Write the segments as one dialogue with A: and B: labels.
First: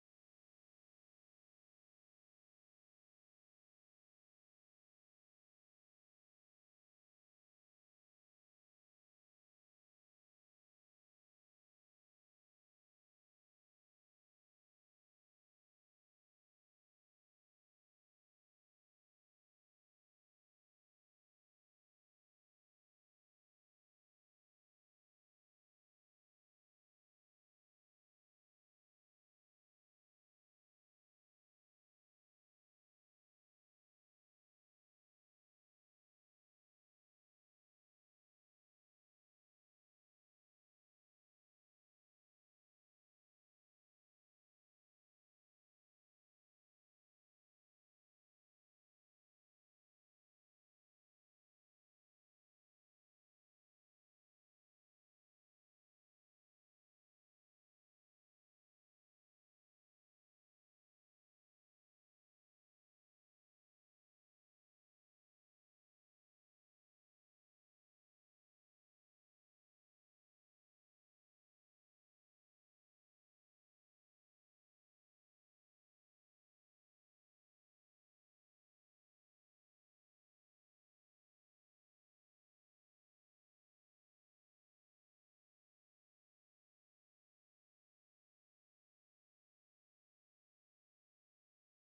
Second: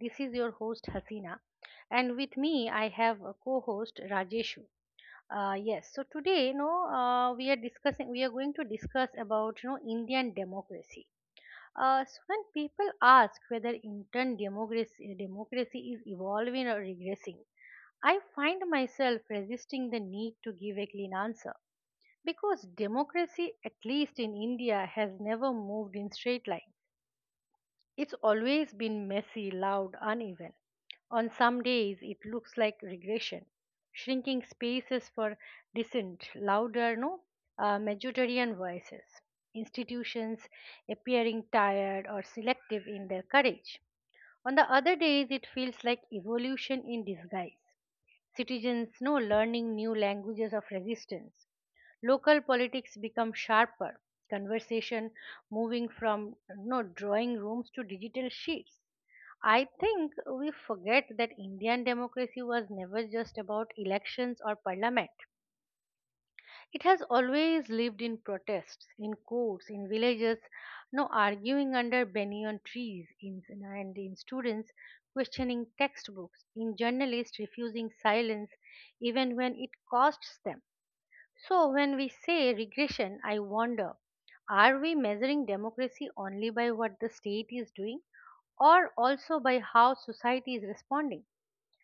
A: This is your host, Hasina, and with me, I have a co host, Rajeshu. Yes, so today, we are going to discuss about, Indian democracy. So when people ask whether democracy is evolving or regressing, I find myself resisting the need to give a clean answer because democracy, at least in India, has never moved in straight lines. It's always been messy, loud, uneven. On some days, it looks like regression, shrinking spaces for dissent, louder, no, majoritarian voices, institutions appearing tired or selective in their courage. On the other days, it feels like evolution in disguise, citizens no learning new languages of resistance, local politics become sharper, conversation moving from no drawing rooms to digital sheets. I think we forget that Indian democracy was never just about elections or parliament. It has always lived in protests, in courts, in villages, no arguing under banyan trees, and in students questioning textbooks, in journalists refusing silence even when it costs them. So, when we say regression, I wonder, are we measuring democracy only by what the state is doing or also by how society is responding?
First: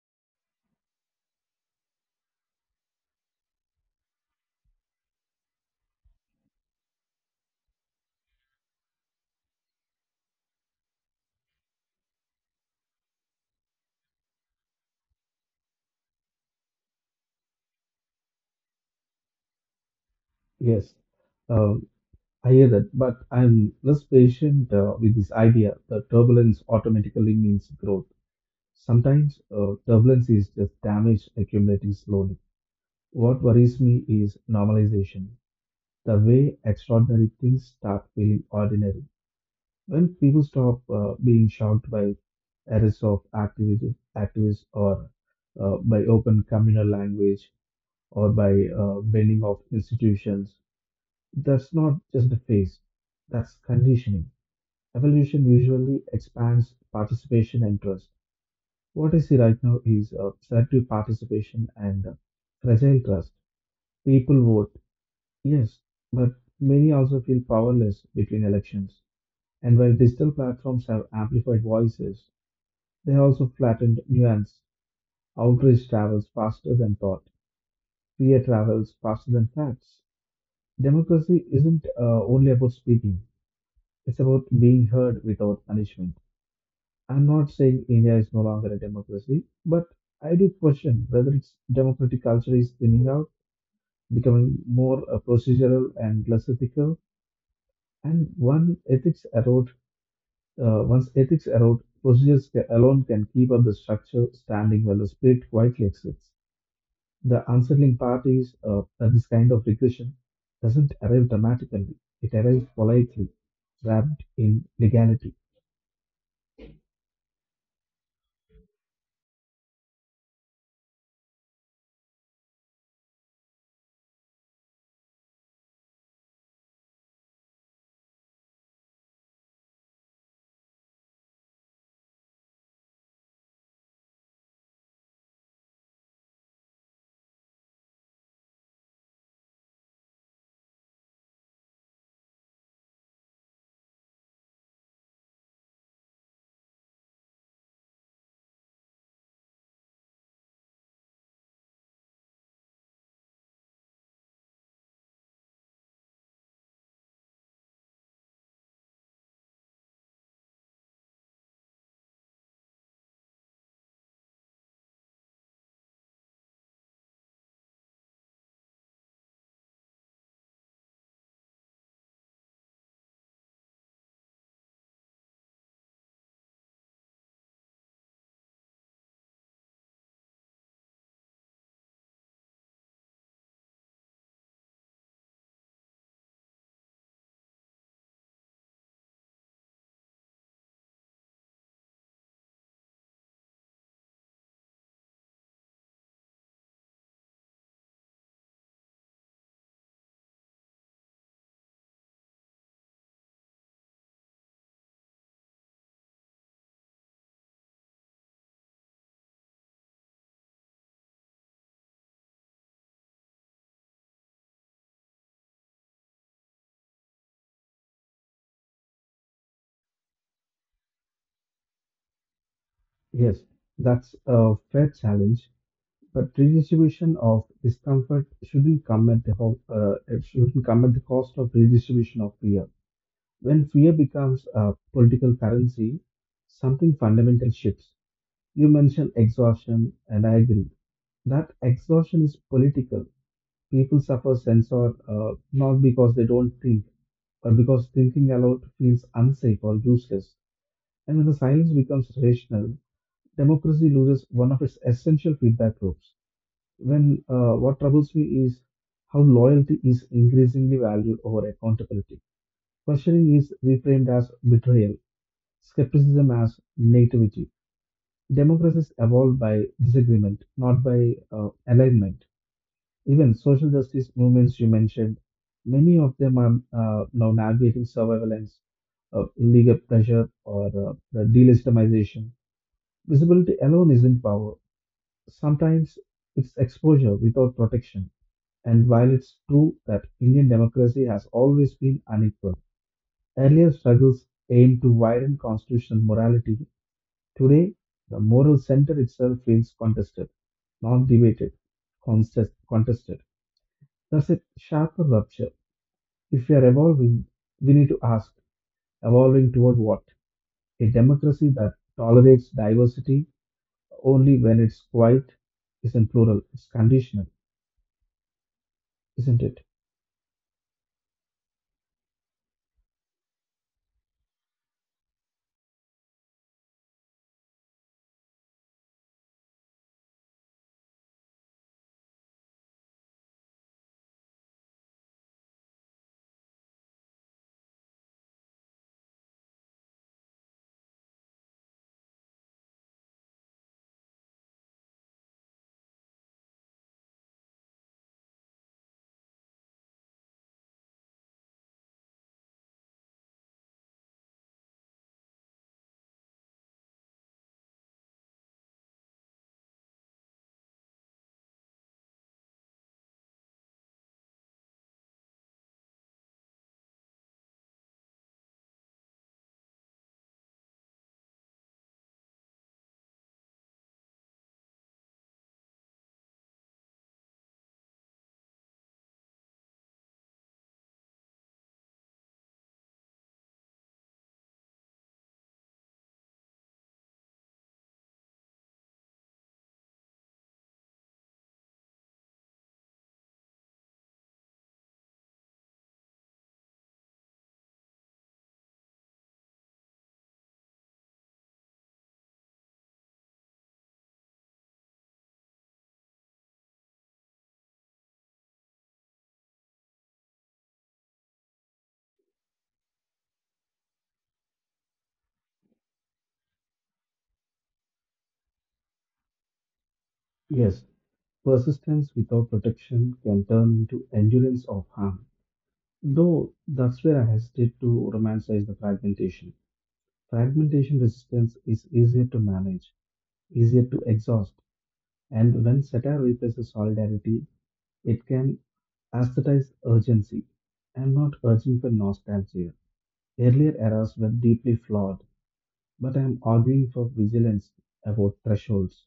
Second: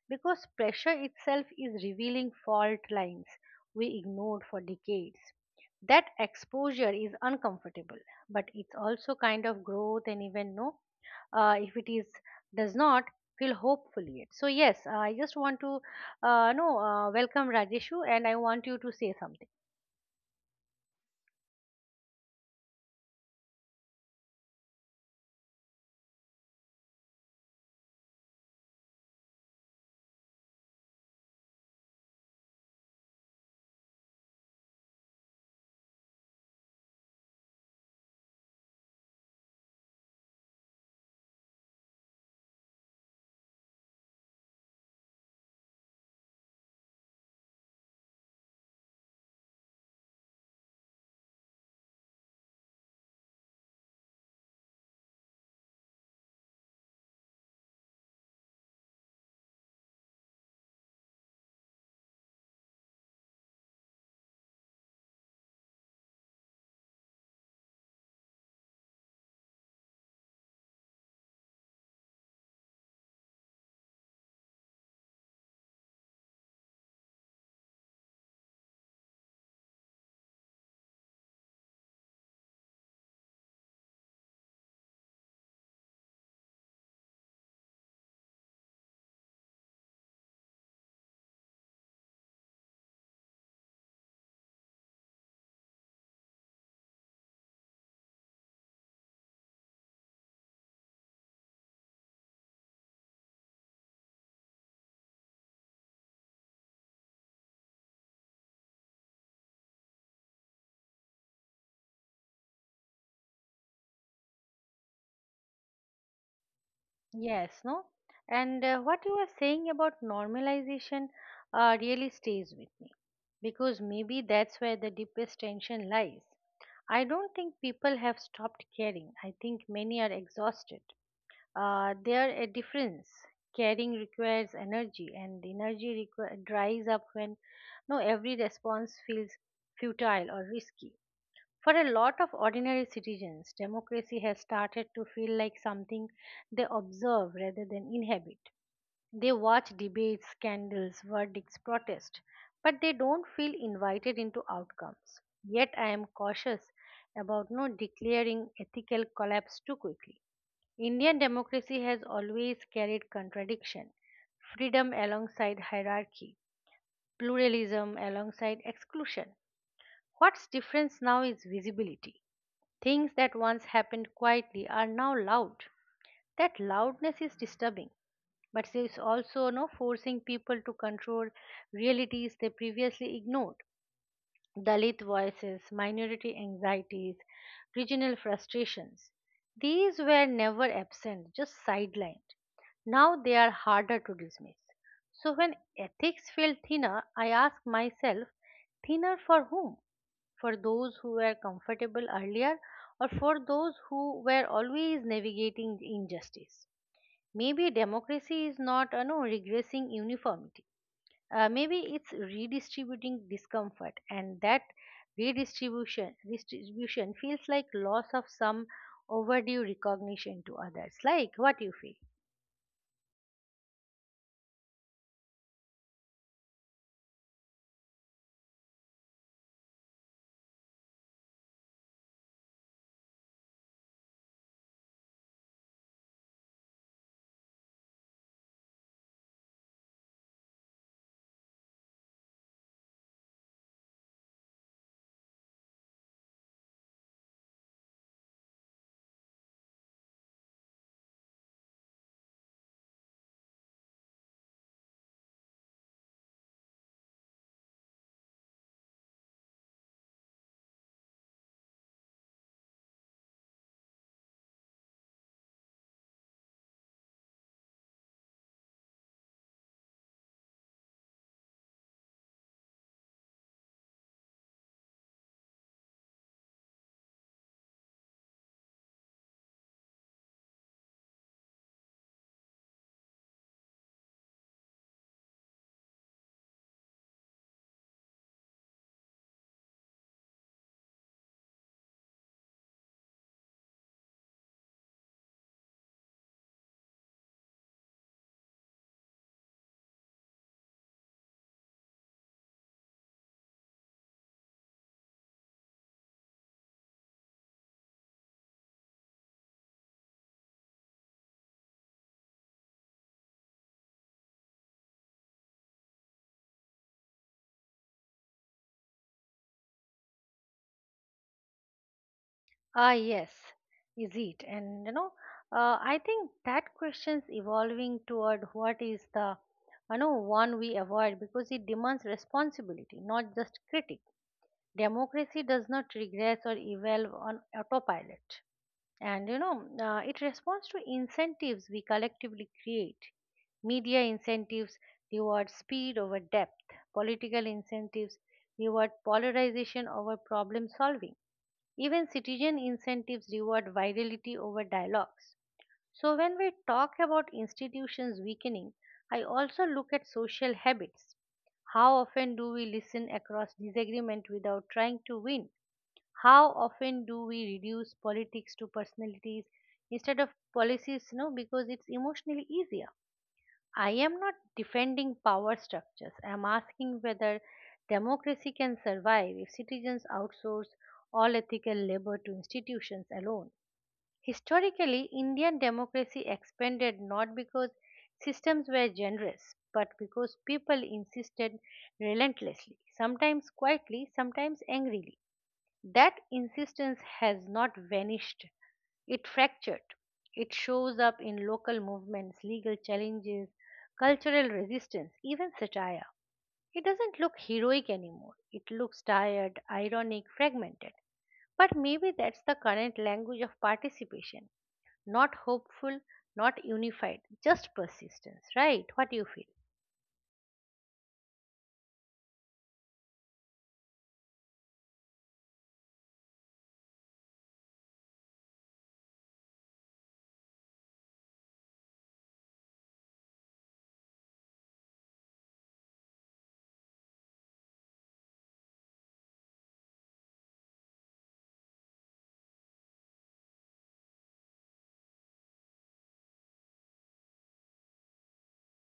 A: Because pressure itself is revealing fault lines we ignored for decades. That exposure is uncomfortable, but it's also kind of growth, and even if it is does not feel hopeful yet. So yes, I just want to no welcome Rajeshu, and I want you to say something.
B: Yes, uh, I hear that, but I'm less patient with this idea that turbulence automatically means growth. Sometimes turbulence is just damage accumulating slowly. What worries me is normalization, the way extraordinary things start feeling ordinary. When people stop being shocked by activists or by open communal language or by bending of institutions, that's not just a phase, that's conditioning. Evolution usually expands participation and trust. What I see right now is selective participation and fragile trust. People vote, yes, but many also feel powerless between elections. And while digital platforms have amplified voices, they also flattened nuance. Outrage travels faster than thought, fear travels faster than facts. Democracy isn't only about speaking, it's about being heard without punishment. I'm not saying India is no longer a democracy, but I do question whether its democratic culture is thinning out, becoming more procedural and less ethical. And one ethics erode, Once ethics erode, procedures alone can keep up the structure standing while the spirit quietly exits. The unsettling part is that this kind of regression doesn't arrive dramatically; it arrives politely, wrapped in legality.
A: Yes, no? And what you are saying about normalization really stays with me because maybe that's where the deepest tension lies. I don't think people have stopped caring. I think many are exhausted. There are a difference. Caring requires energy, and dries up when no every response feels futile or risky. For a lot of ordinary citizens, democracy has started to feel like something they observe rather than inhabit. They watch debates, scandals, verdicts, protests, but they don't feel invited into outcomes. Yet I am cautious about not declaring ethical collapse too quickly. Indian democracy has always carried contradiction, freedom alongside hierarchy, pluralism alongside exclusion. What's different now is visibility. Things that once happened quietly are now loud. That loudness is disturbing, but it's also no forcing people to control realities they previously ignored. Dalit voices, minority anxieties, regional frustrations. These were never absent, just sidelined. Now they are harder to dismiss. So when ethics feel thinner, I ask myself, thinner for whom? For those who were comfortable earlier or for those who were always navigating injustice. Maybe democracy is not no, regressing uniformity. Maybe it's redistributing discomfort, and that redistribution distribution feels like loss of some overdue recognition to others. Like what you feel.
B: Yes, that's a fair challenge, but redistribution of discomfort shouldn't come at the ho- it shouldn't come at the cost of redistribution of fear. When fear becomes a political currency, something fundamental shifts. You mentioned exhaustion, and I agree. That exhaustion is political. People suffer censor, not because they don't think, but because thinking aloud feels unsafe or useless. And when the silence becomes rational, democracy loses one of its essential feedback loops. When What troubles me is how loyalty is increasingly valued over accountability. Questioning is reframed as betrayal, skepticism as nativity. Democracies evolve by disagreement, not by alignment. Even social justice movements you mentioned, many of them are now navigating surveillance, legal pressure, or the delegitimization. Visibility alone isn't power. Sometimes it's exposure without protection. And while it's true that Indian democracy has always been unequal, earlier struggles aimed to widen constitutional morality. Today, the moral center itself feels contested, not debated, contested. Thus, a sharper rupture. If we are evolving, we need to ask, evolving toward what? A democracy that tolerates diversity only when it's quiet isn't plural, it's conditional, isn't it?
A: Ah, yes, is it? And I think that question's evolving toward what is the, one we avoid because it demands responsibility, not just critique. Democracy does not regress or evolve on autopilot, and it responds to incentives we collectively create. Media incentives reward speed over depth. Political incentives reward polarization over problem solving, even citizen incentives reward virality over dialogues. So, when we talk about institutions weakening, I also look at social habits. How often do we listen across disagreement without trying to win? How often do we reduce politics to personalities instead of policies? No, because it's emotionally easier. I am not defending power structures. I am asking whether democracy can survive if citizens outsource all ethical labor to institutions alone. Historically, Indian democracy expanded not because systems were generous, but because people insisted relentlessly, sometimes quietly, sometimes angrily. That insistence has not vanished, it fractured. It shows up in local movements, legal challenges, cultural resistance, even satire. It doesn't look heroic anymore. It looks tired, ironic, fragmented. But maybe that's the current language of participation. Not hopeful, not unified, just persistence, right? What do you feel?
B: Yes, persistence without protection can turn into endurance of harm. Though that's where I hesitate to romanticize the fragmentation. Fragmentation resistance is easier to manage, easier to exhaust, and when satire replaces solidarity, it can aesthetize urgency. I'm not urging for nostalgia. Earlier eras were deeply flawed, but I'm arguing for vigilance about thresholds.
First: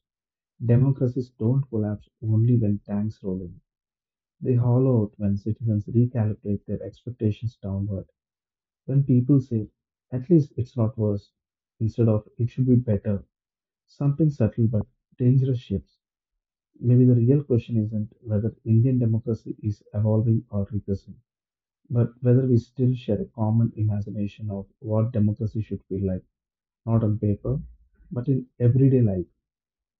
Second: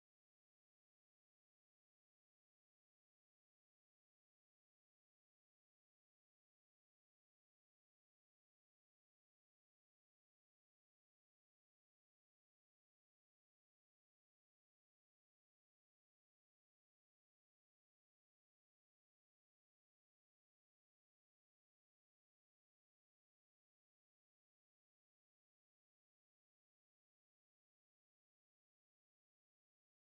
B: Democracies don't collapse only when tanks roll in. They hollow out when citizens recalibrate their expectations downward. When people say, at least it's not worse, instead of it should be better, something subtle but dangerous shifts. Maybe the real question isn't whether Indian democracy is evolving or regressing, but whether we still share a common imagination of what democracy should feel like, not on paper, but in everyday life.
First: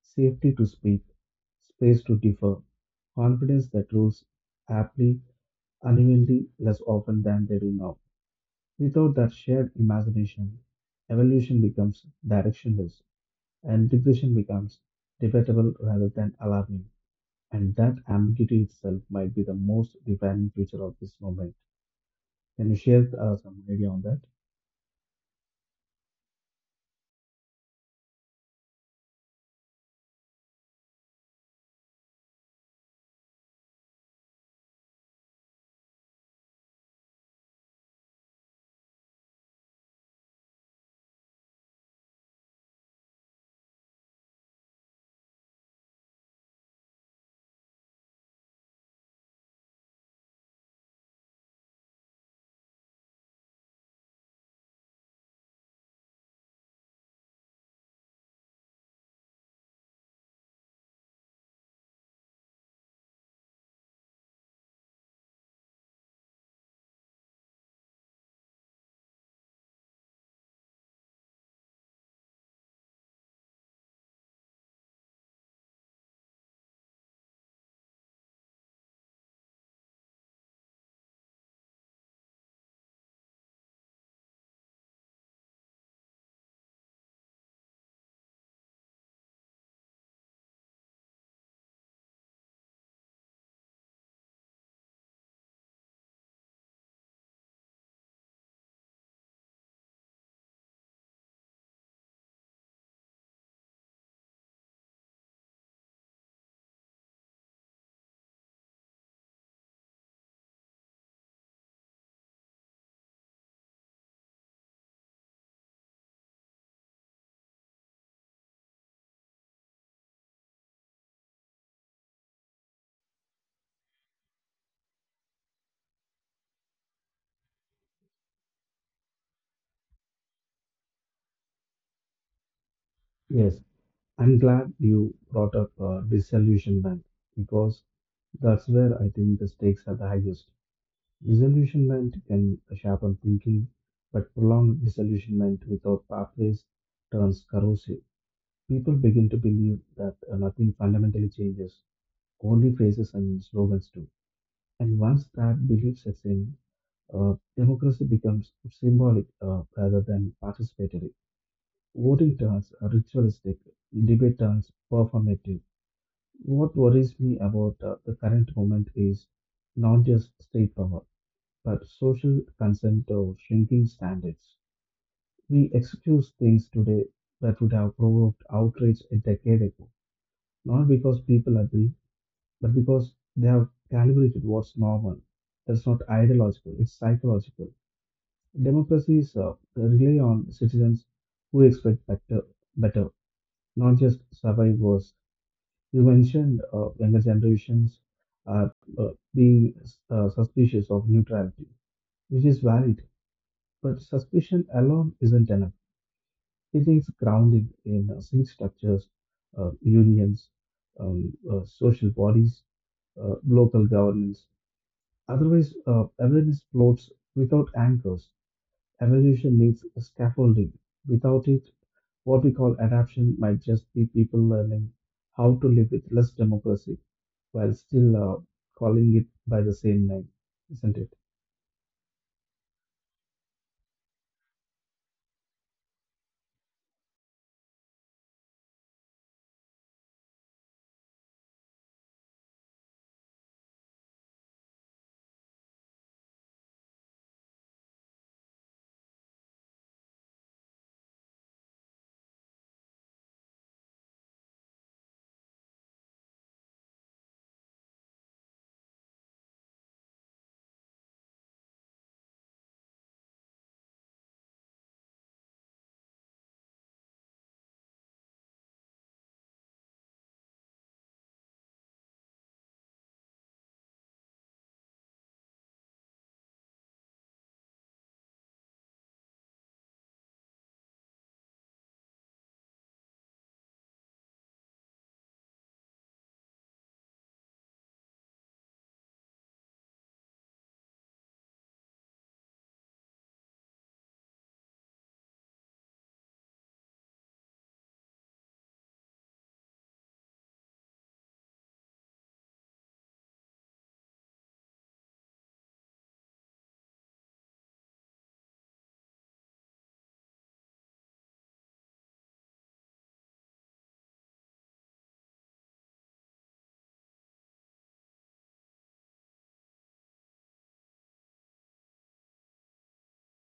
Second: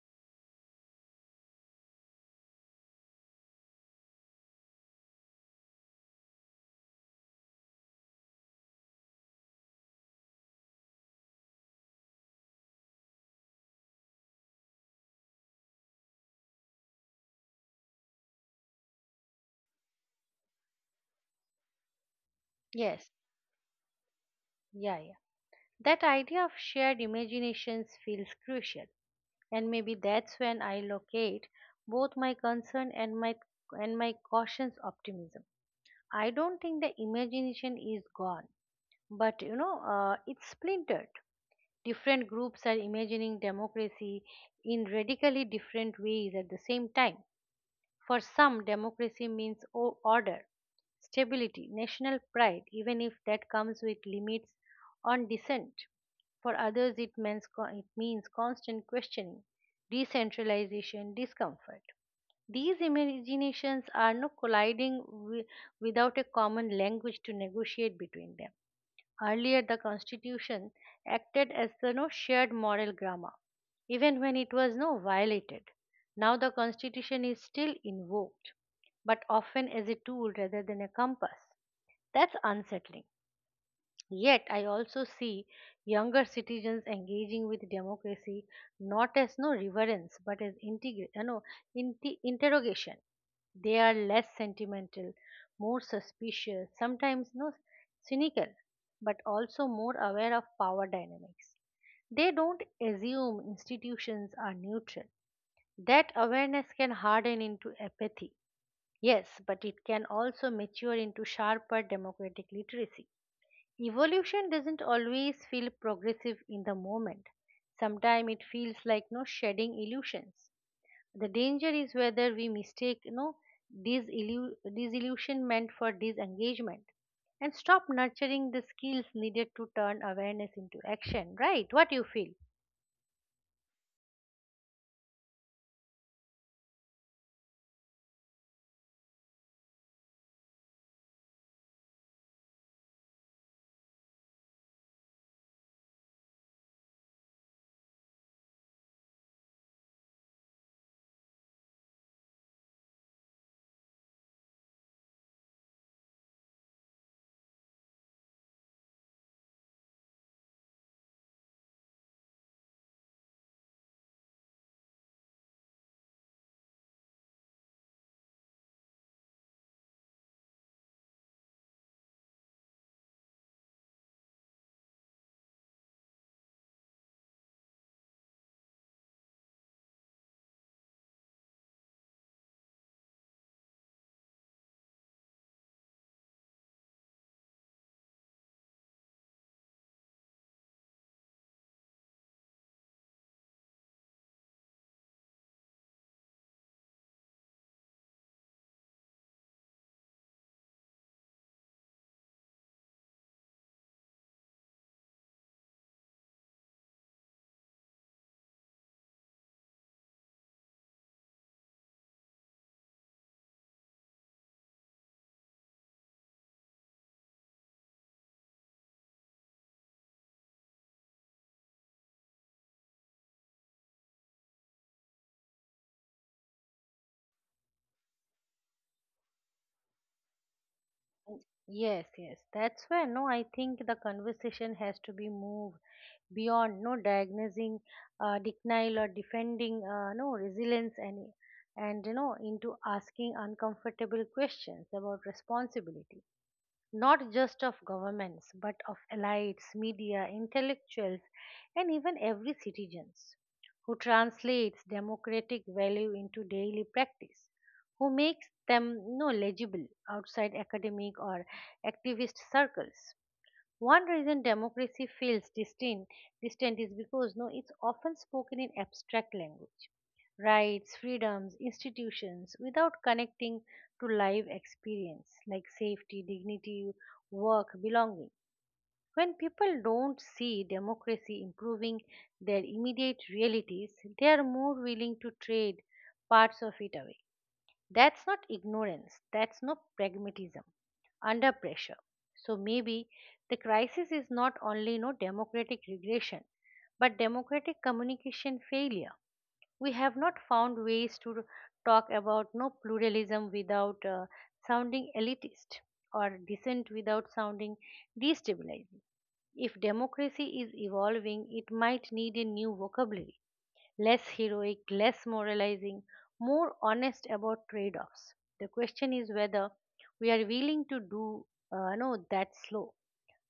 B: Safety to speak, space to differ, confidence that rules aptly unevenly less often than they do now. Without that shared imagination, evolution becomes directionless and regression becomes debatable rather than alarming. And that ambiguity itself might be the most defining feature of this moment. Can you
A: Yes,
B: share some idea on that?
A: yeah, yeah. That idea of shared imaginations feels crucial. And maybe that's when I locate both my concern and my cautious optimism. I don't think the imagination is gone, but it's splintered. Different groups are imagining democracy in radically different ways at the same time. For some, democracy means order, stability, national pride, even if that comes with limits on dissent. For others, it means constant questioning, decentralization, discomfort. These imaginations are not without a common language to negotiate between them. Earlier, the Constitution acted as the no shared moral grammar, even when it was no violated. Now, the Constitution is still invoked, but often as a tool rather than a compass. That's unsettling. Yet, I also see younger citizens engaging with democracy not as no reverence but as integra- no, inti interrogation. They are less sentimental, more suspicious, sometimes no cynical, but also more aware of power dynamics. They don't assume institutions are neutral. That awareness can harden into apathy. Yes, but it can also mature into sharper democratic literacy. Evolution doesn't always feel progressive in the moment. Sometimes it feels like no shedding illusions. The danger is whether we mistake no disillu- disillusionment for disengagement and stop nurturing the skills needed to turn awareness into action. Right? What you feel?
B: Yes, I'm glad you brought up disillusionment because that's where I think the stakes are the highest. Disillusionment can sharpen thinking, but prolonged disillusionment without pathways turns corrosive. People begin to believe that nothing fundamentally changes, only phrases and slogans do. And once that belief sets in, democracy becomes symbolic rather than participatory. Voting turns ritualistic, debate turns performative. What worries me about the current moment is not just state power but social consent or shrinking standards. We excuse things today that would have provoked outrage a decade ago, not because people agree, but because they have calibrated what's normal. That's not ideological, it's psychological. Democracies rely on citizens who expect better, better, not just survive worse. You mentioned younger generations are uh, being suspicious of neutrality, which is valid. But suspicion alone isn't enough. It is grounded in civic structures, unions, social bodies, local governance. Otherwise, awareness floats without anchors. Evolution needs a scaffolding. Without it, what we call adaptation might just be people learning how to live with less democracy while still calling it by the same name, isn't it?
A: Yes, yes. That's where no, I think the conversation has to be moved beyond no diagnosing denial or defending no resilience and and into asking uncomfortable questions about responsibility, not just of governments but of elites, media, intellectuals, and even every citizens who translates democratic value into daily practice, who makes them, legible outside academic or activist circles. One reason democracy feels distant is because no, it's often spoken in abstract language, rights, freedoms, institutions, without connecting to live experience like safety, dignity, work, belonging. When people don't see democracy improving their immediate realities, they are more willing to trade parts of it away. That's not ignorance, that's no pragmatism under pressure. So maybe the crisis is not only no democratic regression, but democratic communication failure. We have not found ways to talk about pluralism without sounding elitist or dissent without sounding destabilizing. If democracy is evolving, it might need a new vocabulary, less heroic, less moralizing, more honest about trade offs. The question is whether we are willing to do no, that slow,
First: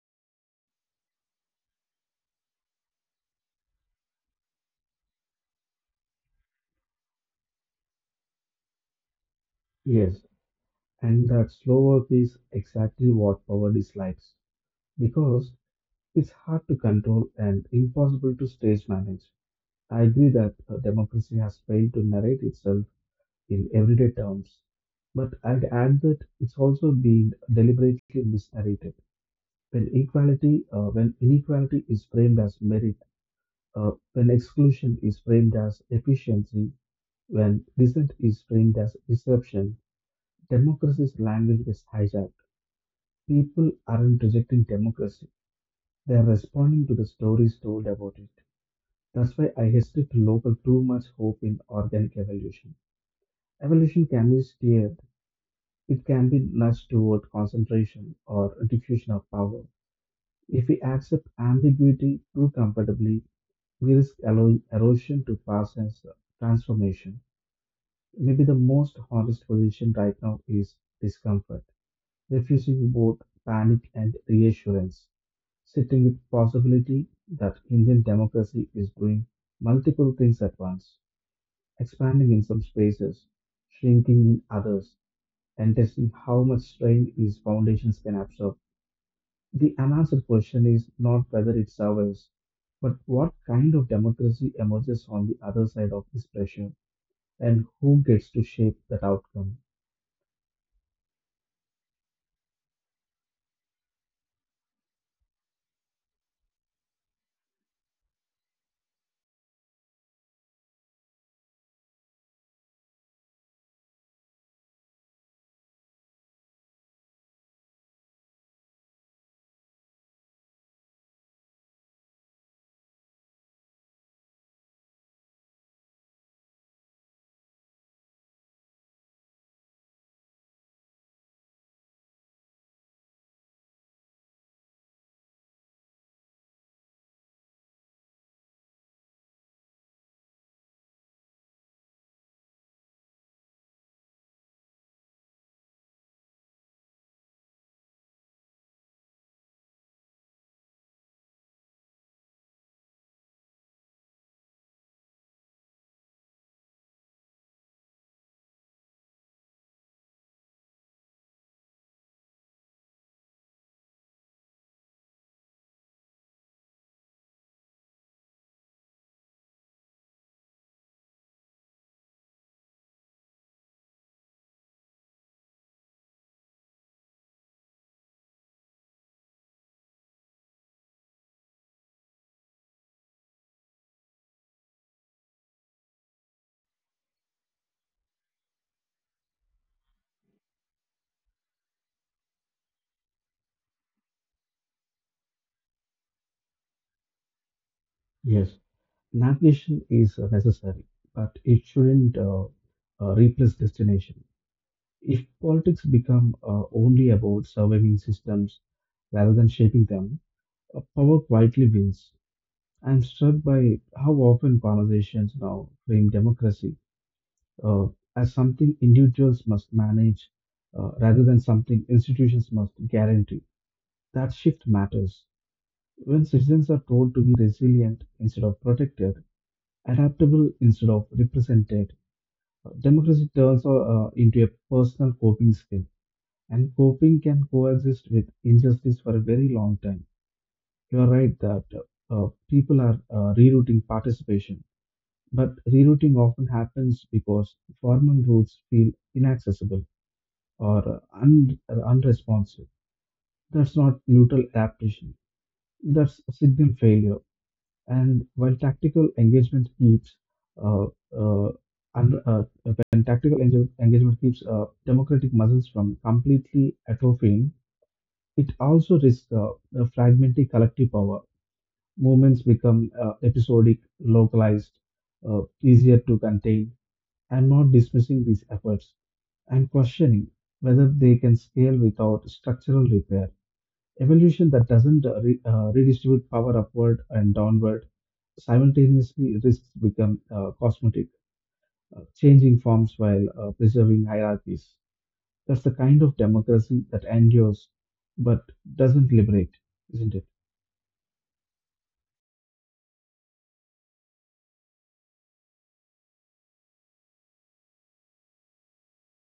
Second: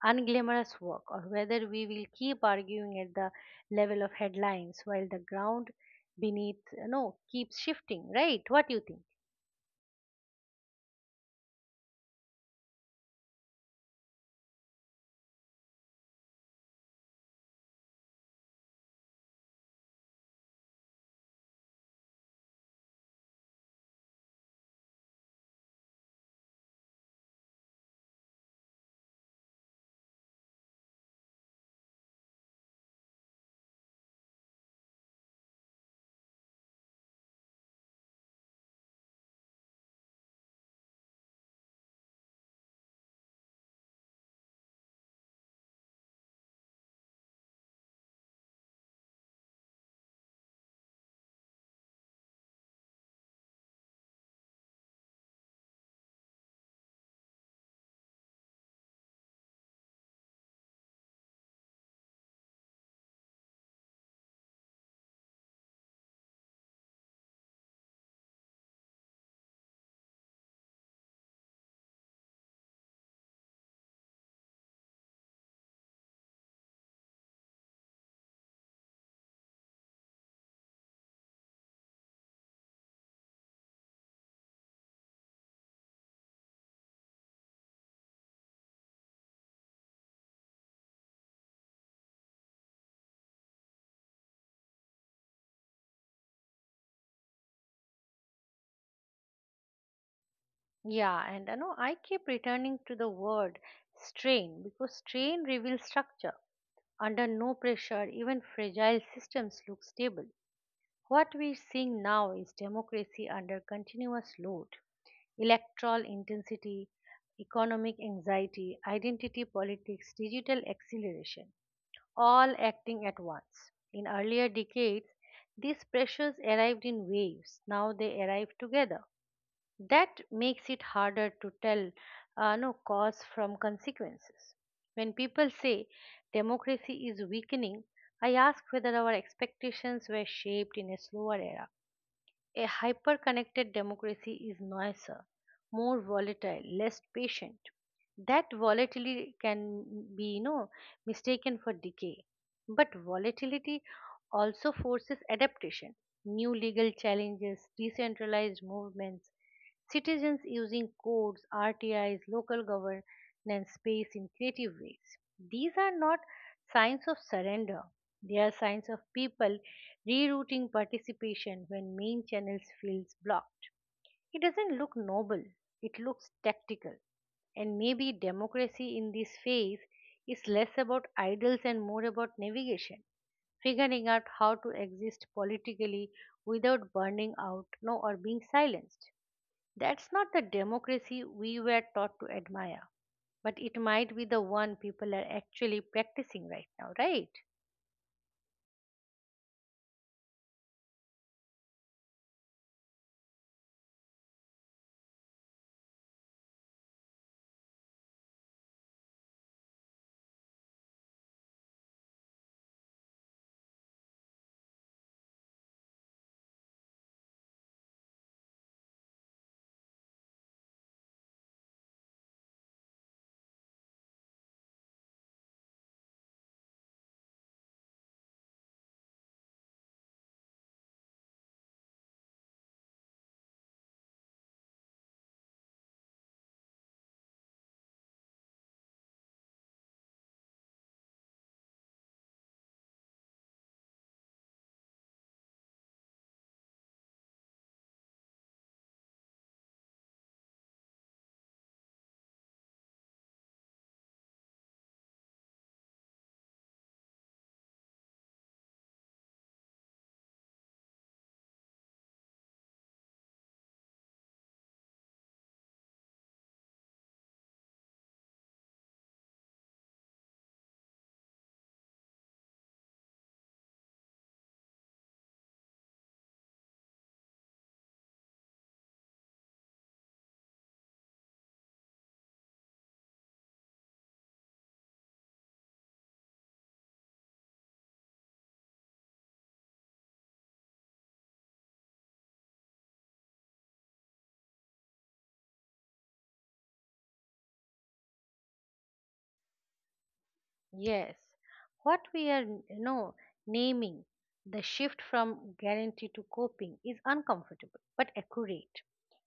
A: unglamorous work, or whether we will keep arguing at the level of headlines while the ground beneath, keeps shifting, right? What do you think?
B: Yes, and that slower work is exactly what power dislikes, because it's hard to control and impossible to stage manage. I agree that democracy has failed to narrate itself in everyday terms, but I'd add that it's also been deliberately misnarrated. When inequality is framed as merit, when exclusion is framed as efficiency, when dissent is framed as disruption, democracy's language is hijacked. People aren't rejecting democracy; they are responding to the stories told about it. That's why I hesitate to local too much hope in organic evolution. Evolution can be steered. It can be nudged toward concentration or diffusion of power. If we accept ambiguity too comfortably, we risk erosion to past as transformation. Maybe the most honest position right now is discomfort, refusing both panic and reassurance, sitting with possibility that Indian democracy is doing multiple things at once: expanding in some spaces, shrinking in others, and testing how much strain these foundations can absorb. The unanswered question is not whether it survives, but what kind of democracy emerges on the other side of this pressure, and who gets to shape that outcome.
A: Yeah, and I keep returning to the word strain because strain reveals structure. Under no pressure, even fragile systems look stable. What we are seeing now is democracy under continuous load, electoral intensity, economic anxiety, identity politics, digital acceleration, all acting at once. In earlier decades, these pressures arrived in waves, now they arrive together. That makes it harder to tell no cause from consequences. When people say democracy is weakening, I ask whether our expectations were shaped in a slower era. A hyper connected democracy is noisier, more volatile, less patient. That volatility can be, mistaken for decay. But volatility also forces adaptation. New legal challenges, decentralized movements, citizens using codes, RTIs, local governance space in creative ways. These are not signs of surrender, they are signs of people rerouting participation when main channels feels blocked. It doesn't look noble, it looks tactical. And maybe democracy in this phase is less about idols and more about navigation, figuring out how to exist politically without burning out no, or being silenced. That's not the democracy we were taught to admire, but it might be the one people are actually practicing right now, right?
B: Yes, navigation is necessary, but it shouldn't replace destination. If politics become only about surviving systems rather than shaping them, power quietly wins. I'm struck by how often conversations now frame democracy uh, as something individuals must manage rather than something institutions must guarantee. That shift matters. When citizens are told to be resilient instead of protective, adaptable instead of represented, democracy turns into a personal coping skill. And coping can coexist with injustice for a very long time. You are right that people are rerouting participation. But rerouting often happens because formal routes feel inaccessible or unresponsive. That's not neutral adaptation, that's a signal failure. And while tactical engagement keeps uh, uh, un- when tactical engage- engagement keeps democratic muscles from completely atrophying, it also risks fragmenting collective power. Movements become episodic, localized, easier to contain. I'm not dismissing these efforts. I'm questioning whether they can scale without structural repair. Evolution that doesn't redistribute power upward and downward simultaneously risks become cosmetic, changing forms while preserving hierarchies. That's the kind of democracy that endures but doesn't liberate, isn't it?
A: Yes, what we are naming, the shift from guarantee to coping, is uncomfortable but accurate.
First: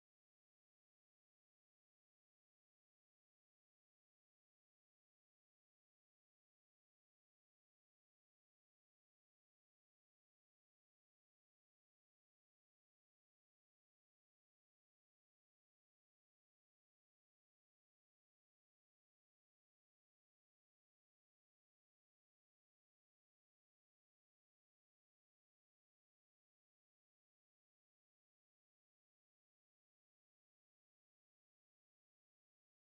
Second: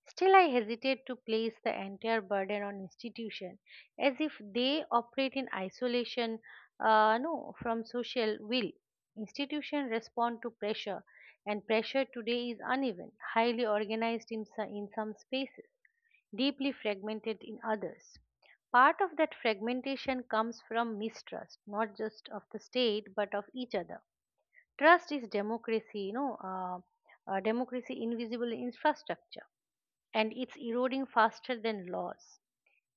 A: Still, I hesitate to place the entire burden on institution as if they operate in isolation, no, from social will. Institution respond to pressure, and pressure today is uneven, highly organized in some spaces, deeply fragmented in others. Part of that fragmentation comes from mistrust, not just of the state, but of each other. Trust is democracy, democracy invisible infrastructure, and it's eroding faster than laws.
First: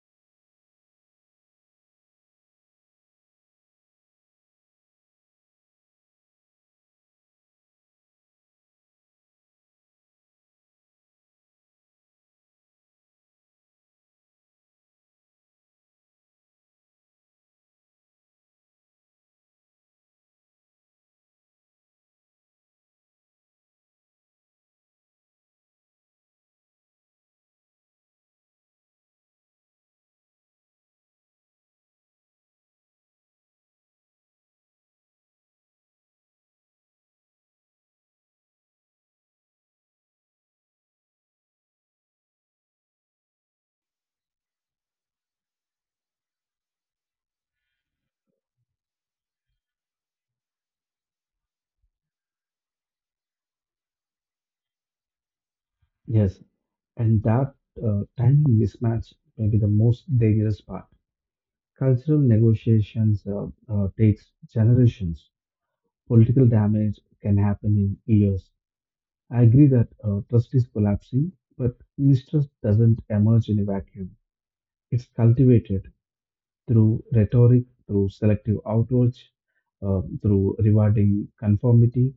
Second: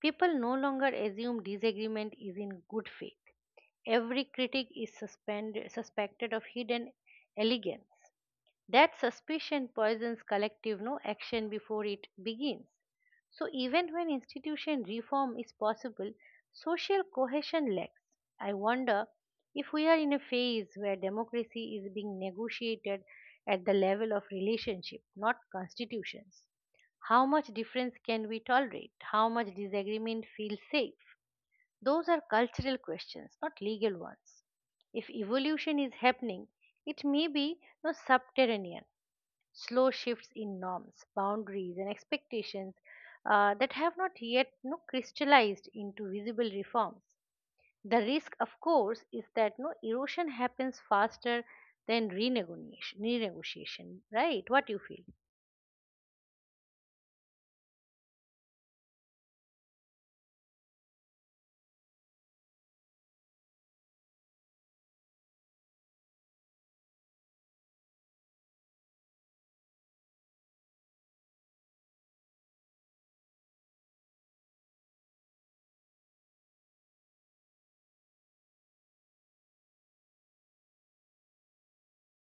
A: People no longer assume disagreement is in good faith. Every critic is suspected of hidden elegance. That suspicion poisons collective no action before it begins. So even when institution reform is possible, social cohesion lacks. I wonder if we are in a phase where democracy is being negotiated at the level of relationship, not constitutions. How much difference can we tolerate? How much disagreement feels safe? Those are cultural questions, not legal ones. If evolution is happening, it may be no subterranean, slow shifts in norms, boundaries, and expectations that have not yet no, crystallized into visible reforms. The risk, of course, is that no erosion happens faster than renegotiation. Renegotiation, right? What you feel?
B: Yes, and that timing mismatch may be the most dangerous part. Cultural negotiations takes generations. Political damage can happen in years. I agree that trust is collapsing, but mistrust doesn't emerge in a vacuum. It's cultivated through rhetoric, through selective outrage, through rewarding conformity.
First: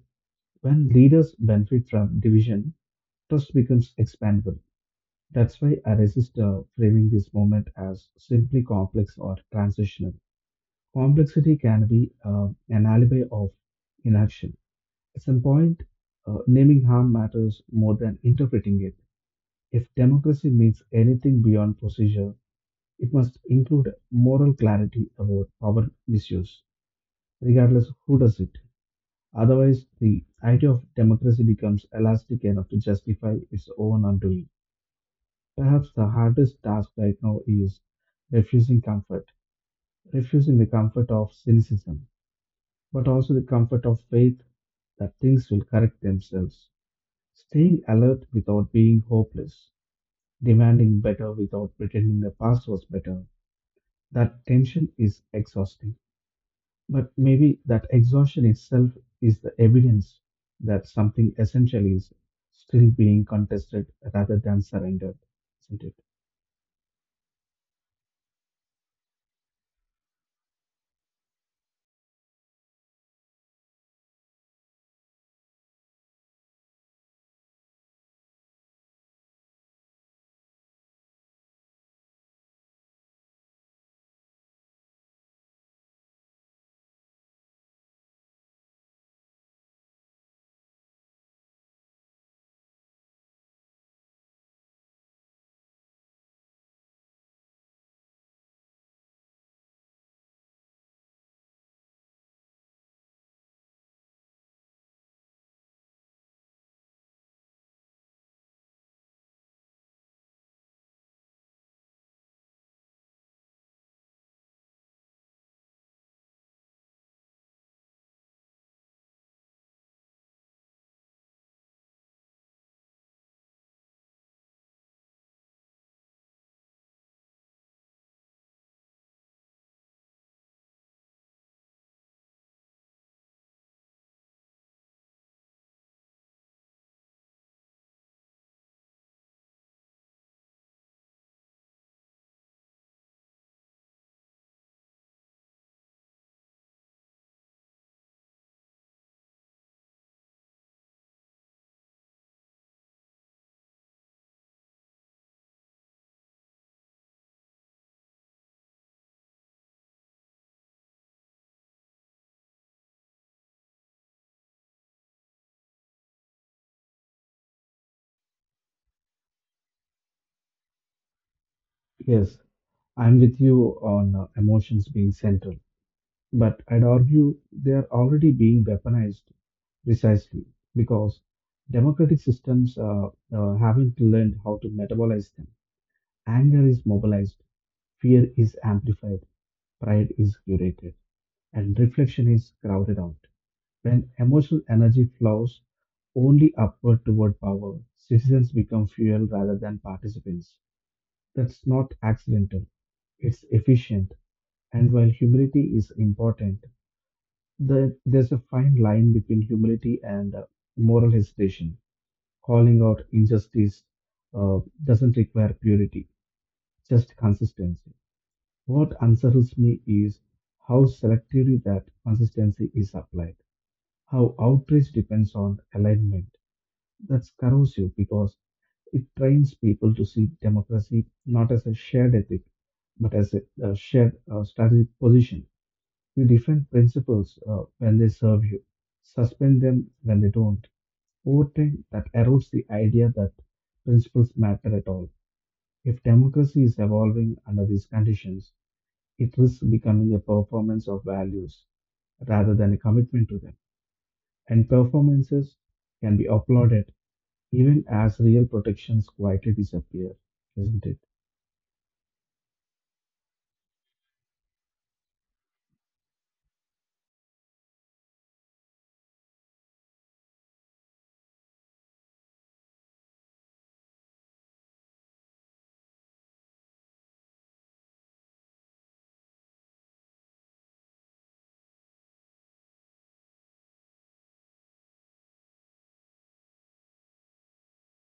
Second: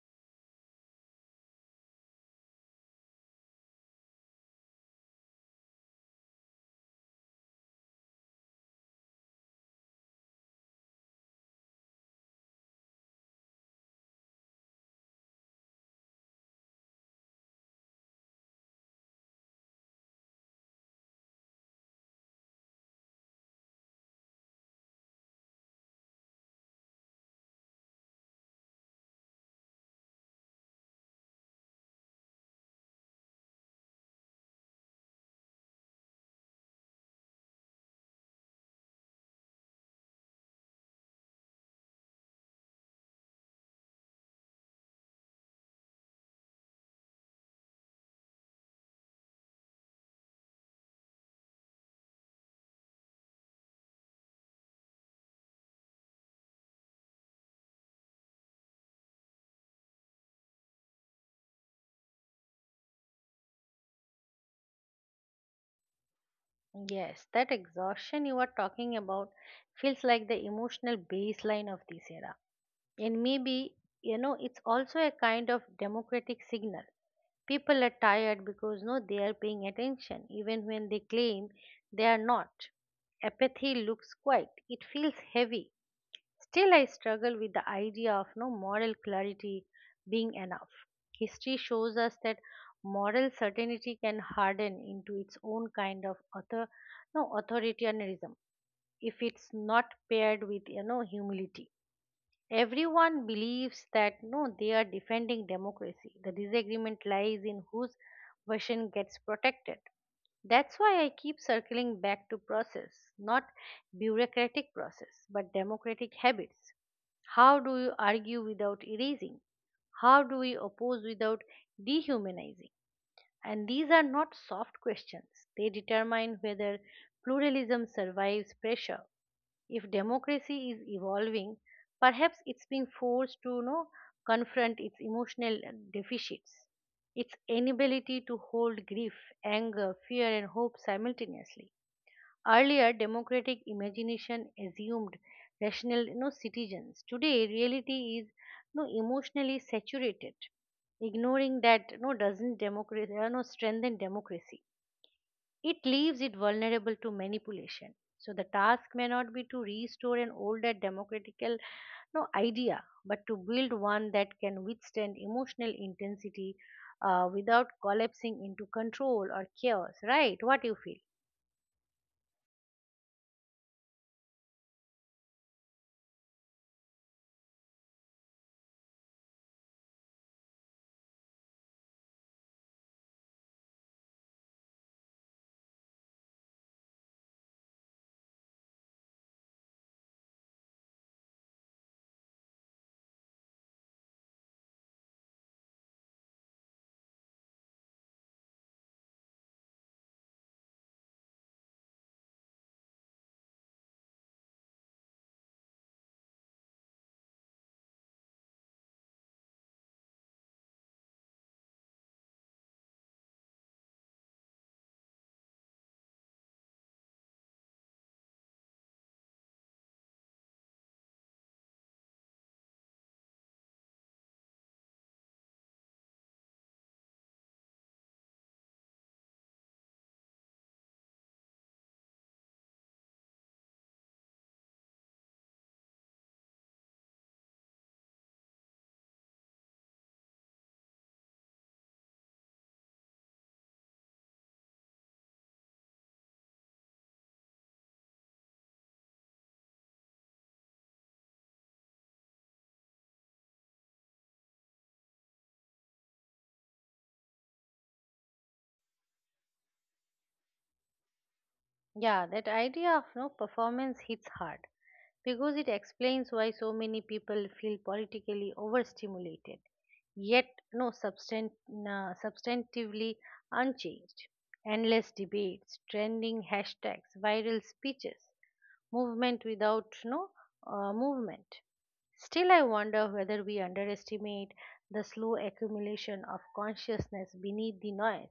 B: When leaders benefit from division, trust becomes expandable. That's why I resist framing this moment as simply complex or transitional. Complexity can be an alibi of inaction. At some point, naming harm matters more than interpreting it. If democracy means anything beyond procedure, it must include moral clarity about power misuse, regardless of who does it. Otherwise, the idea of democracy becomes elastic enough to justify its own undoing. Perhaps the hardest task right now is refusing comfort, refusing the comfort of cynicism, but also the comfort of faith that things will correct themselves, staying alert without being hopeless, demanding better without pretending the past was better. That tension is exhausting, but maybe that exhaustion itself is the evidence that something essential is still being contested rather than surrendered, isn't it?
A: Yes, that exhaustion you are talking about feels like the emotional baseline of this era, and maybe it's also a kind of democratic signal. People are tired because no, they are paying attention, even when they claim they are not. Apathy looks quiet, it feels heavy. Still, I struggle with the idea of no moral clarity being enough. History shows us that moral certainty can harden into its own kind of author, no, authoritarianism if it's not paired with humility. Everyone believes that no, they are defending democracy. The disagreement lies in whose version gets protected. That's why I keep circling back to process, not bureaucratic process, but democratic habits. How do you argue without erasing? How do we oppose without dehumanizing? And these are not soft questions. They determine whether pluralism survives pressure if democracy is evolving, perhaps it's being forced to confront its emotional deficits, its inability to hold grief, anger, fear, and hope simultaneously. Earlier, democratic imagination assumed rational citizens. Today, reality is emotionally saturated. Ignoring that doesn't democracy, strengthen democracy. It leaves it vulnerable to manipulation. So the task may not be to restore an older democratical no idea, but to build one that can withstand emotional intensity without collapsing into control or chaos. Right? What do you feel?
B: Yes, I'm with you on emotions being central. But I'd argue they are already being weaponized precisely because democratic systems haven't learned how to metabolize them. Anger is mobilized, fear is amplified, pride is curated, and reflection is crowded out. When emotional energy flows only upward toward power, citizens become fuel rather than participants. That's not accidental, it's efficient. And while humility is important, the, there's a fine line between humility and moral hesitation. Calling out injustice uh, doesn't require purity, just consistency. What unsettles me is how selectively that consistency is applied, how outrage depends on alignment. That's corrosive because it trains people to see democracy not as a shared ethic, but as a shared strategic position. You defend principles when they serve you, suspend them when they don't. Over time, that erodes the idea that principles matter at all. If democracy is evolving under these conditions, it risks becoming a performance of values rather than a commitment to them. And performances can be applauded even as real protections quietly disappear, isn't it?
A: Yeah, that idea of no performance hits hard because it explains why so many people feel politically overstimulated, yet no substantively unchanged. Endless debates, trending hashtags, viral speeches, movement without no movement. Still, I wonder whether we underestimate the slow accumulation of consciousness beneath the noise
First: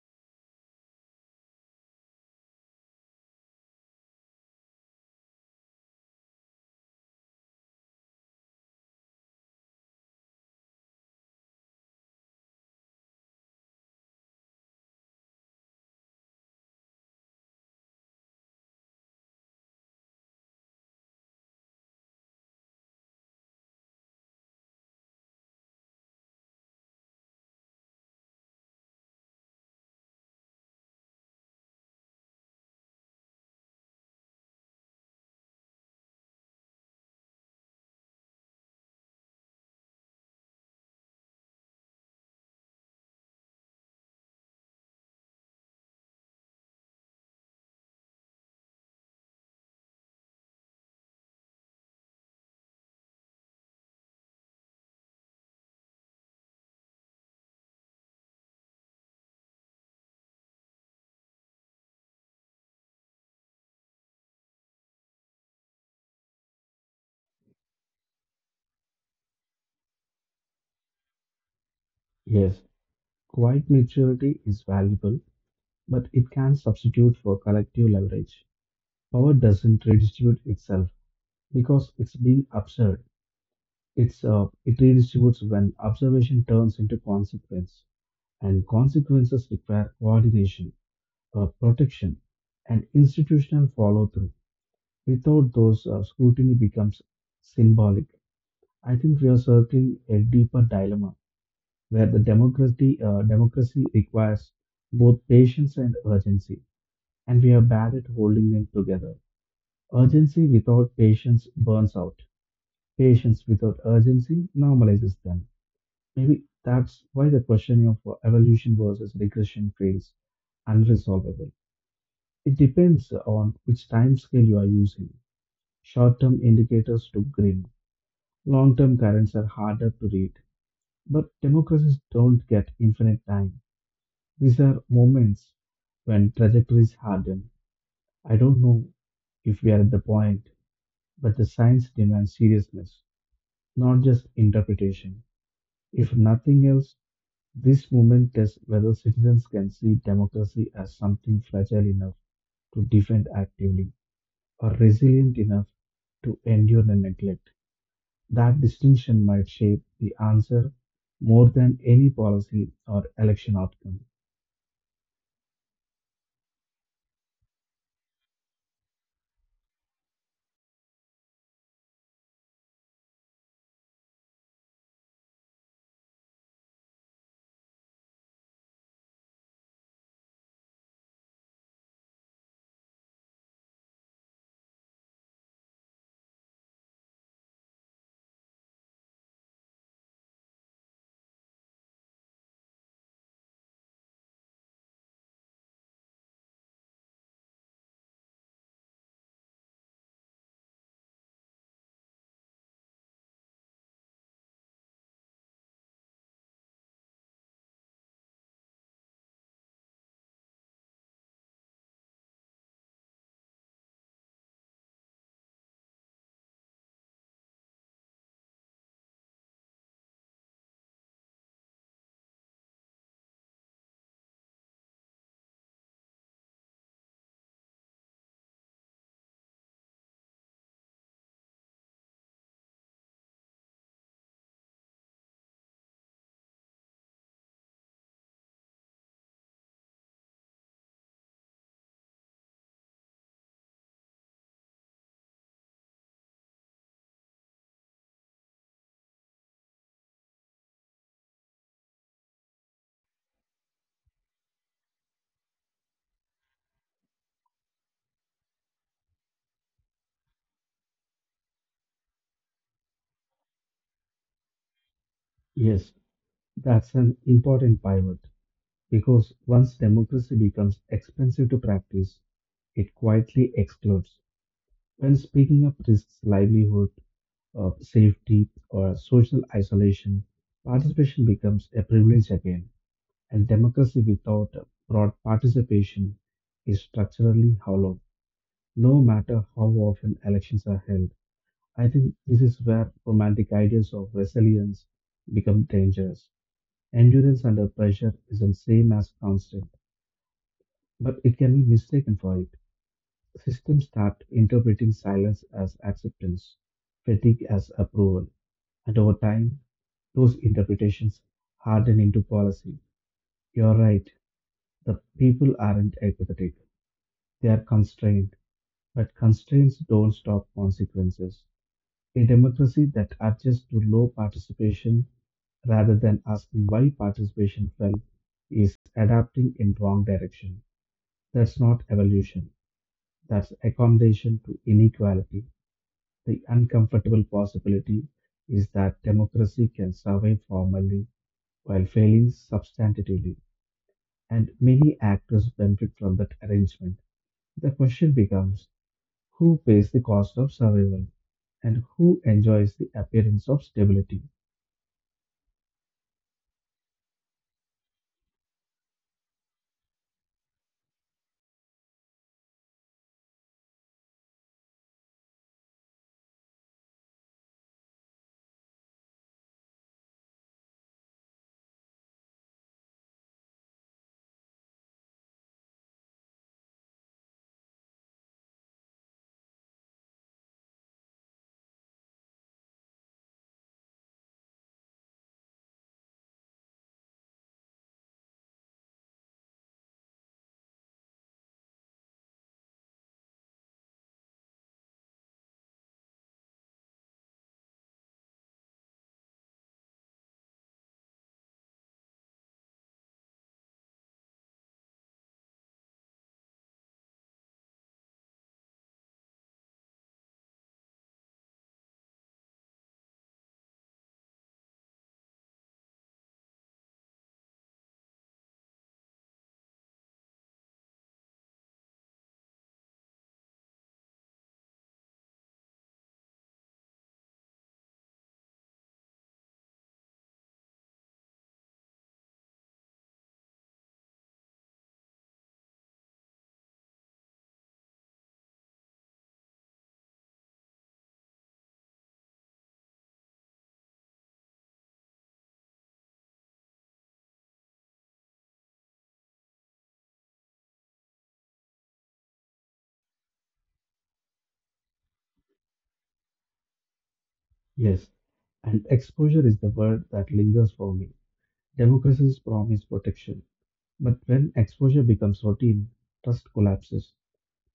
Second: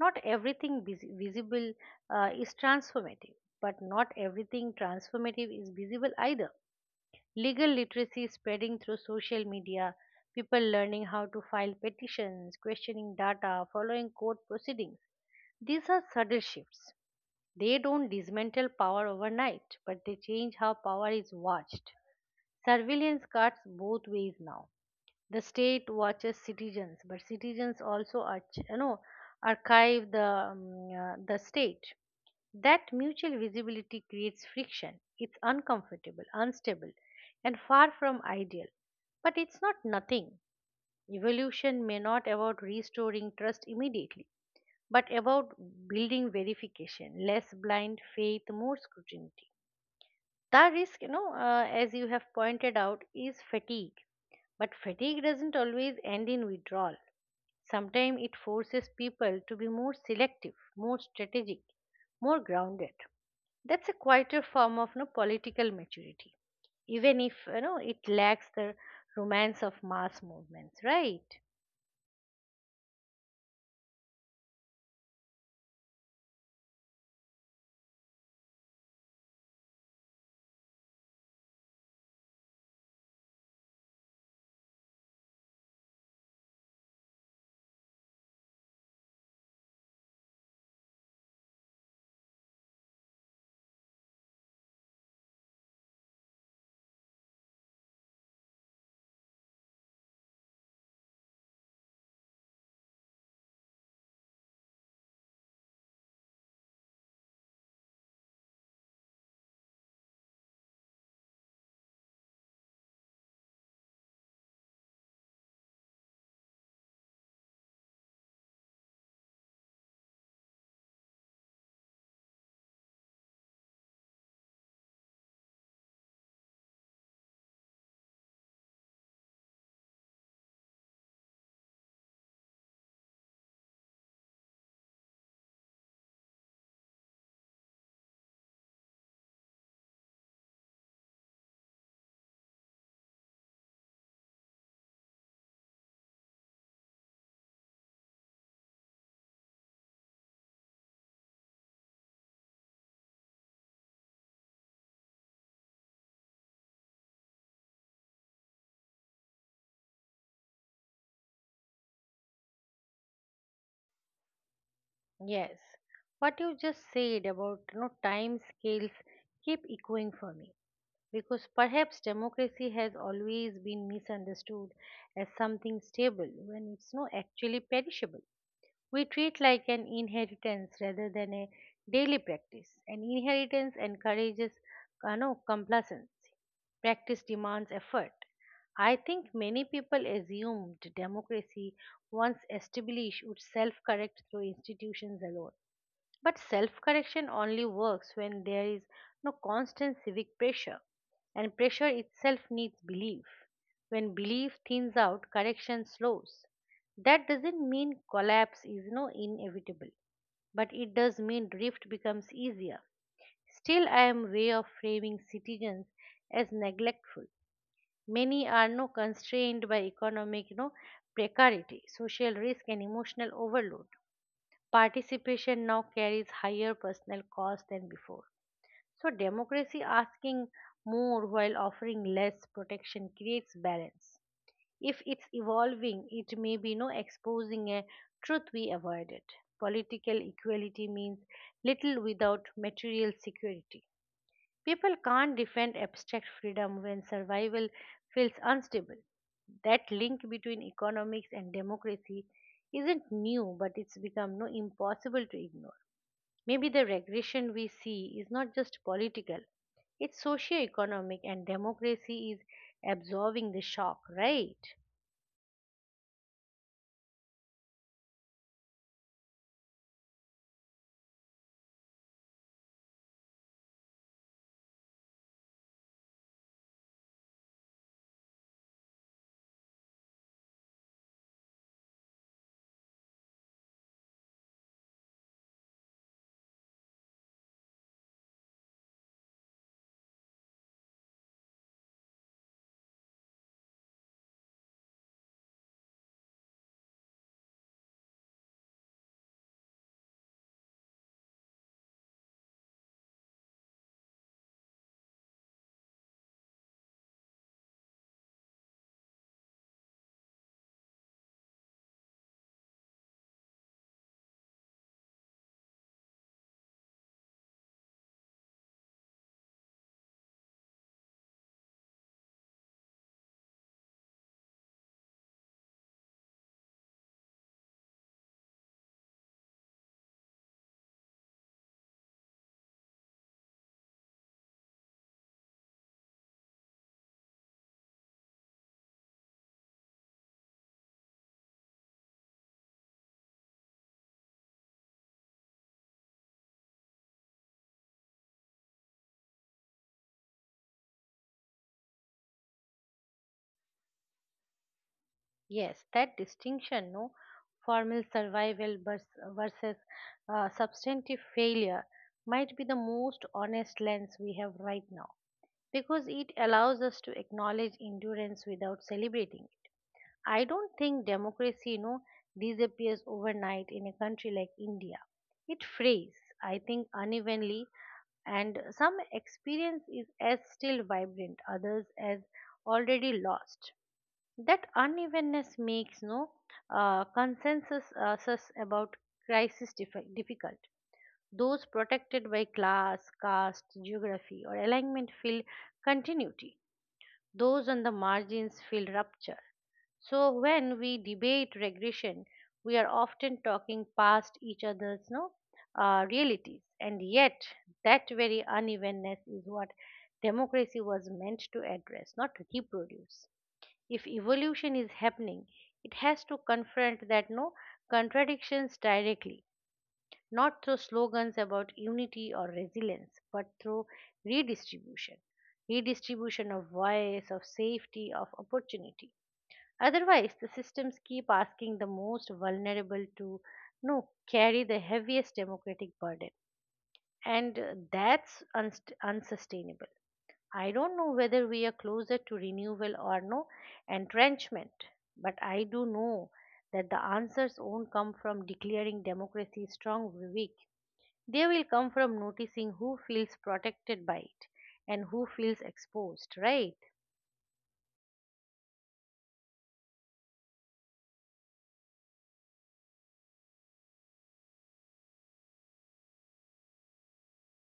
A: not everything visible is transformative, but not everything transformative is visible either. Legal literacy spreading through social media, people learning how to file petitions, questioning data, following court proceedings. These are subtle shifts. They don't dismantle power overnight, but they change how power is watched. Surveillance cuts both ways now the state watches citizens but citizens also arch, you know archive the state. That mutual visibility creates friction, it's uncomfortable, unstable and far from ideal but it's not nothing. Evolution may not about restoring trust immediately but about building verification, less blind faith, more scrutiny. The risk as you have pointed out is fatigue, but fatigue doesn't always end in withdrawal. Sometimes it forces people to be more selective, more strategic, more grounded. That's a quieter form of no political maturity, even if it lacks the romance of mass movements, right?
B: Yes, quiet maturity is valuable, but it can substitute for collective leverage. Power doesn't redistribute itself because it's being absurd. It redistributes when observation turns into consequence, and consequences require coordination, protection, and institutional follow through. Without those, scrutiny becomes symbolic. I think we are circling a deeper dilemma where the democracy democracy requires both patience and urgency, and we are bad at holding them together. Urgency without patience burns out. Patience without urgency normalizes them. Maybe that's why the question of evolution versus regression feels unresolvable. It depends on which time scale you are using. Short term indicators do grin, long term currents are harder to read. But democracies don't get infinite time. These are moments when trajectories harden. I don't know if we are at the point, but the science demands seriousness, not just interpretation. If nothing else, this movement tests whether citizens can see democracy as something fragile enough to defend actively or resilient enough to endure the neglect. That distinction might shape the answer more than any policy or election outcome.
A: Yes. What you just said about time scales keep echoing for me because perhaps democracy has always been misunderstood as something stable when it's not actually perishable. We treat like an inheritance rather than a daily practice. An inheritance encourages no, complacency. Practice demands effort. I think many people assumed democracy, once established, would self correct through institutions alone. But self correction only works when there is no constant civic pressure, and pressure itself needs belief. When belief thins out, correction slows. That doesn't mean collapse is no inevitable, but it does mean drift becomes easier. Still, I am way of framing citizens as neglectful. Many are no constrained by economic no precarity, social risk, and emotional overload. Participation now carries higher personal cost than before. So, democracy asking more while offering less protection creates balance. If it's evolving, it may be no exposing a truth we avoided. Political equality means little without material security. People can't defend abstract freedom when survival feels unstable. That link between economics and democracy isn't new, but it's become no impossible to ignore. Maybe the regression we see is not just political, it's socio-economic and democracy is absorbing the shock, right?
B: Yes, that's an important pivot because once democracy becomes expensive to practice, it quietly explodes. When speaking of risks, livelihood, of safety or social isolation, participation becomes a privilege again, and democracy without broad participation is structurally hollow, no matter how often elections are held. I think this is where romantic ideas of resilience become dangerous. Endurance under pressure isn't same as constant, but it can be mistaken for it. Systems start interpreting silence as acceptance, fatigue as approval, and over time those interpretations harden into policy. You're right. The people aren't apathetic. They are constrained. But constraints don't stop consequences. A democracy that adjusts to low participation rather than asking why participation fell is adapting in wrong direction. That's not evolution. That's accommodation to inequality. The uncomfortable possibility is that democracy can survive formally while failing substantively, and many actors benefit from that arrangement. The question becomes who pays the cost of survival and who enjoys the appearance of stability?
A: Yes, that distinction, no formal survival versus substantive failure might be the most honest lens we have right now because it allows us to acknowledge endurance without celebrating it. I don't think democracy, disappears overnight in a country like India. It frays, I think, unevenly, and some experience is as still vibrant, others as already lost. That unevenness makes no consensus about crisis difficult. Those protected by class, caste, geography, or alignment feel continuity. Those on the margins feel rupture. So when we debate regression, we are often talking past each other's no realities, and yet that very unevenness is what democracy was meant to address, not to reproduce. If evolution is happening, it has to confront that no contradictions directly, not through slogans about unity or resilience, but through redistribution, redistribution of voice, of safety, of opportunity. Otherwise, the systems keep asking the most vulnerable to no, carry the heaviest democratic burden. And that's unsustainable. I don't know whether we are closer to renewal or no entrenchment, but I do know that the answers won't come from declaring democracy strong or weak. They will come from noticing who feels protected by it and who feels exposed, right?
B: Yes, and exposure is the word that lingers for me. Democracies promise protection, but when exposure becomes routine, trust collapses.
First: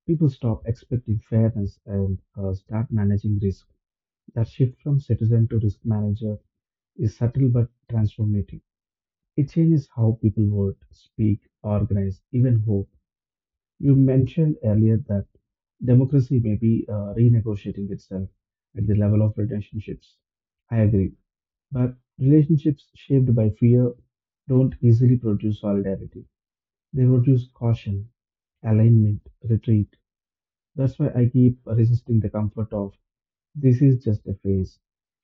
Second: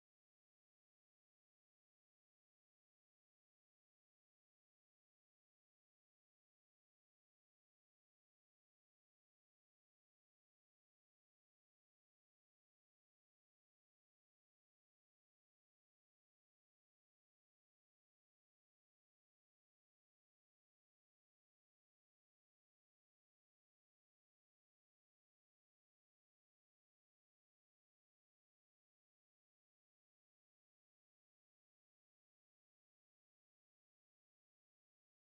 B: People stop expecting fairness and start managing risk. That shift from citizen to risk manager is subtle but transformative. It changes how people vote, speak, organize, even hope. You mentioned earlier that democracy may be renegotiating itself at the level of relationships. I agree. But relationships shaped by fear don't easily produce solidarity, they produce caution, alignment, retreat. That's why I keep resisting the comfort of this is just a phase.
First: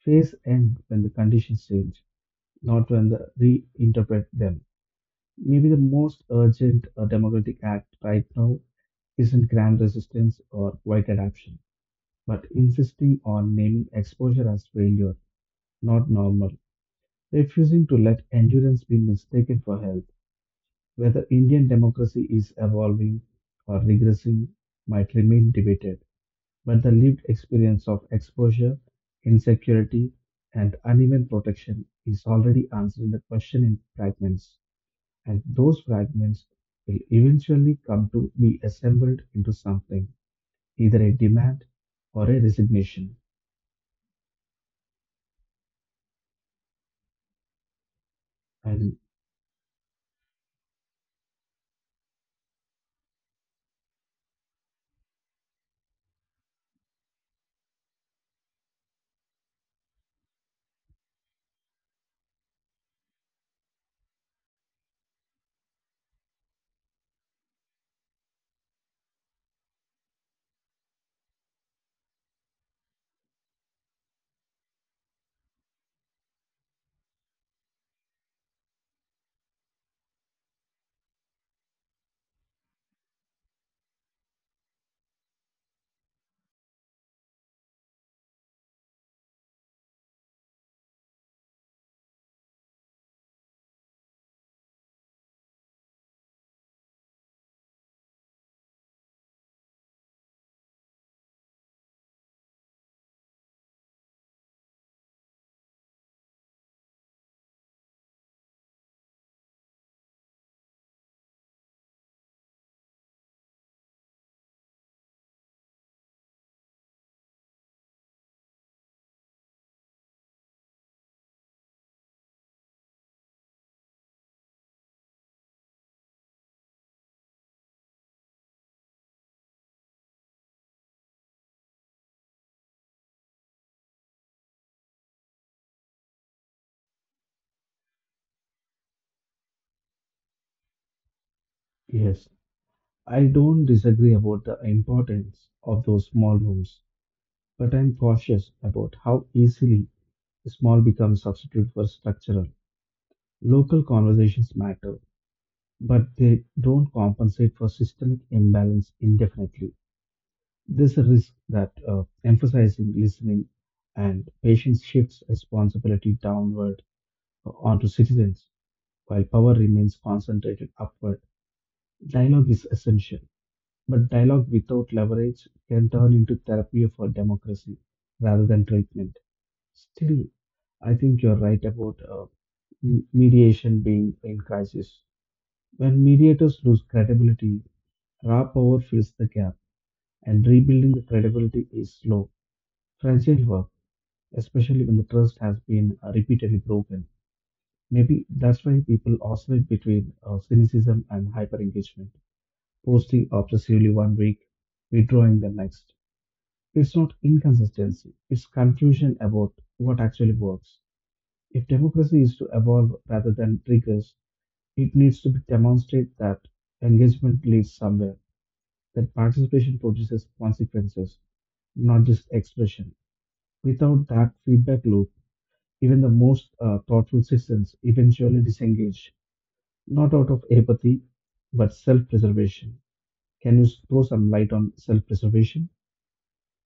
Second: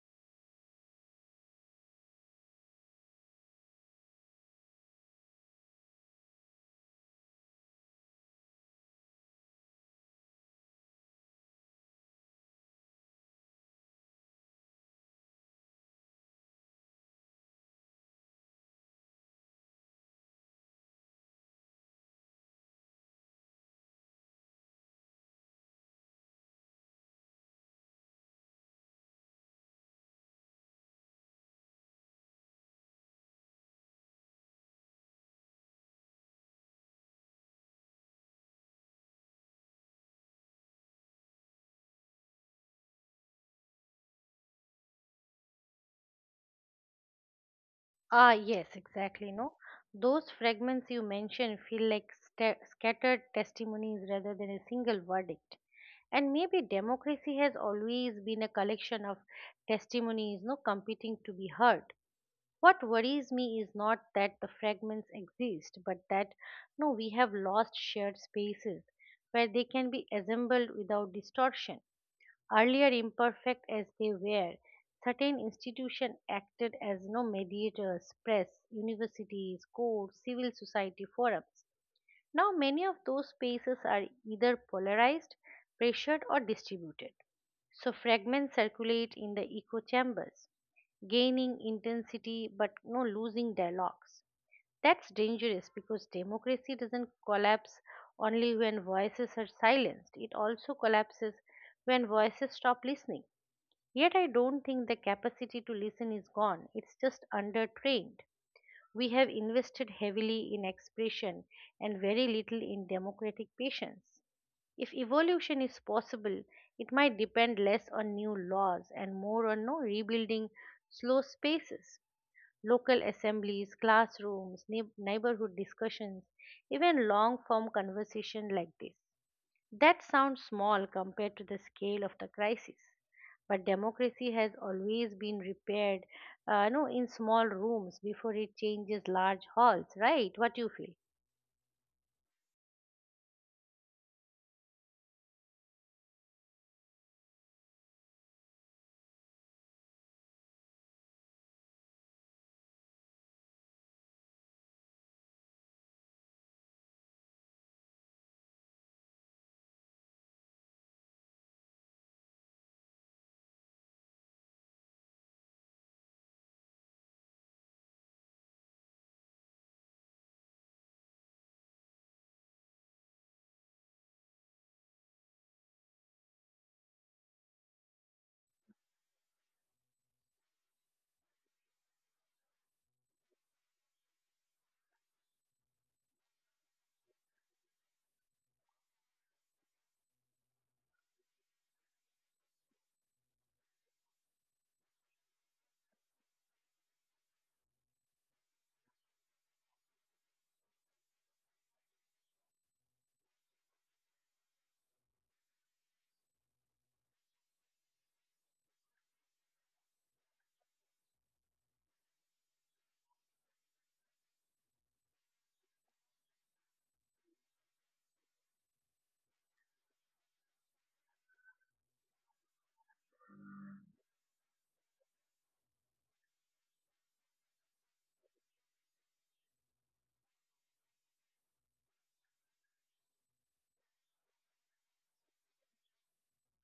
B: Phase end when the conditions change, not when the reinterpret them. Maybe the most urgent democratic act right now isn't grand resistance or white adoption, but insisting on naming exposure as failure, not normal, refusing to let endurance be mistaken for health. Whether Indian democracy is evolving or regressing might remain debated, but the lived experience of exposure, insecurity, and uneven protection is already answering the question in fragments, and those fragments will eventually come to be assembled into something, either a demand or a resignation.
A: Ah, yes,
B: And
A: exactly. No, those fragments you mentioned feel like sta scattered testimonies rather than a single verdict. And maybe democracy has always been a collection of testimonies, no competing to be heard. What worries me is not that the fragments exist, but that no, we have lost shared spaces where they can be assembled without distortion. Earlier imperfect as they were, certain institutions acted as no mediators, press, universities, courts, civil society forums. Now many of those spaces are either polarized, pressured or distributed. So fragments circulate in the echo chambers, gaining intensity but no losing dialogues. That's dangerous because democracy doesn't collapse only when voices are silenced. It also collapses when voices stop listening. Yet I don't think the capacity to listen is gone, it's just undertrained. We have invested heavily in expression and very little in democratic patience. If evolution is possible, it might depend less on new laws and more on no rebuilding slow spaces. Local assemblies, classrooms, neighborhood discussions, even long form conversation like this. That sounds small compared to the scale of the crisis, but democracy has always been repaired, no, in small rooms before it changes large halls, right? What do you feel?
B: yes, I don't disagree about the importance of those small rooms, but I'm cautious about how easily small becomes substitute for structural. Local conversations matter, but they don't compensate for systemic imbalance indefinitely. There's a risk that emphasizing listening and patience shifts responsibility downward onto citizens, while power remains concentrated upward. Dialogue is essential, but dialogue without leverage can turn into therapy for democracy rather than treatment. Still, I think you're right about mediation being in crisis. When mediators lose credibility, raw power fills the gap, and rebuilding the credibility is slow. Franchise work, especially when the trust has been repeatedly broken. Maybe that's why people oscillate between cynicism and hyper engagement, posting obsessively one week, withdrawing the next. It's not inconsistency, it's confusion about what actually works. If democracy is to evolve rather than triggers, it needs to be demonstrate that engagement leads somewhere, that participation produces consequences, not just expression. Without that feedback loop, even the most thoughtful systems eventually disengage, not out of apathy, but self preservation. Can you throw some light on self preservation?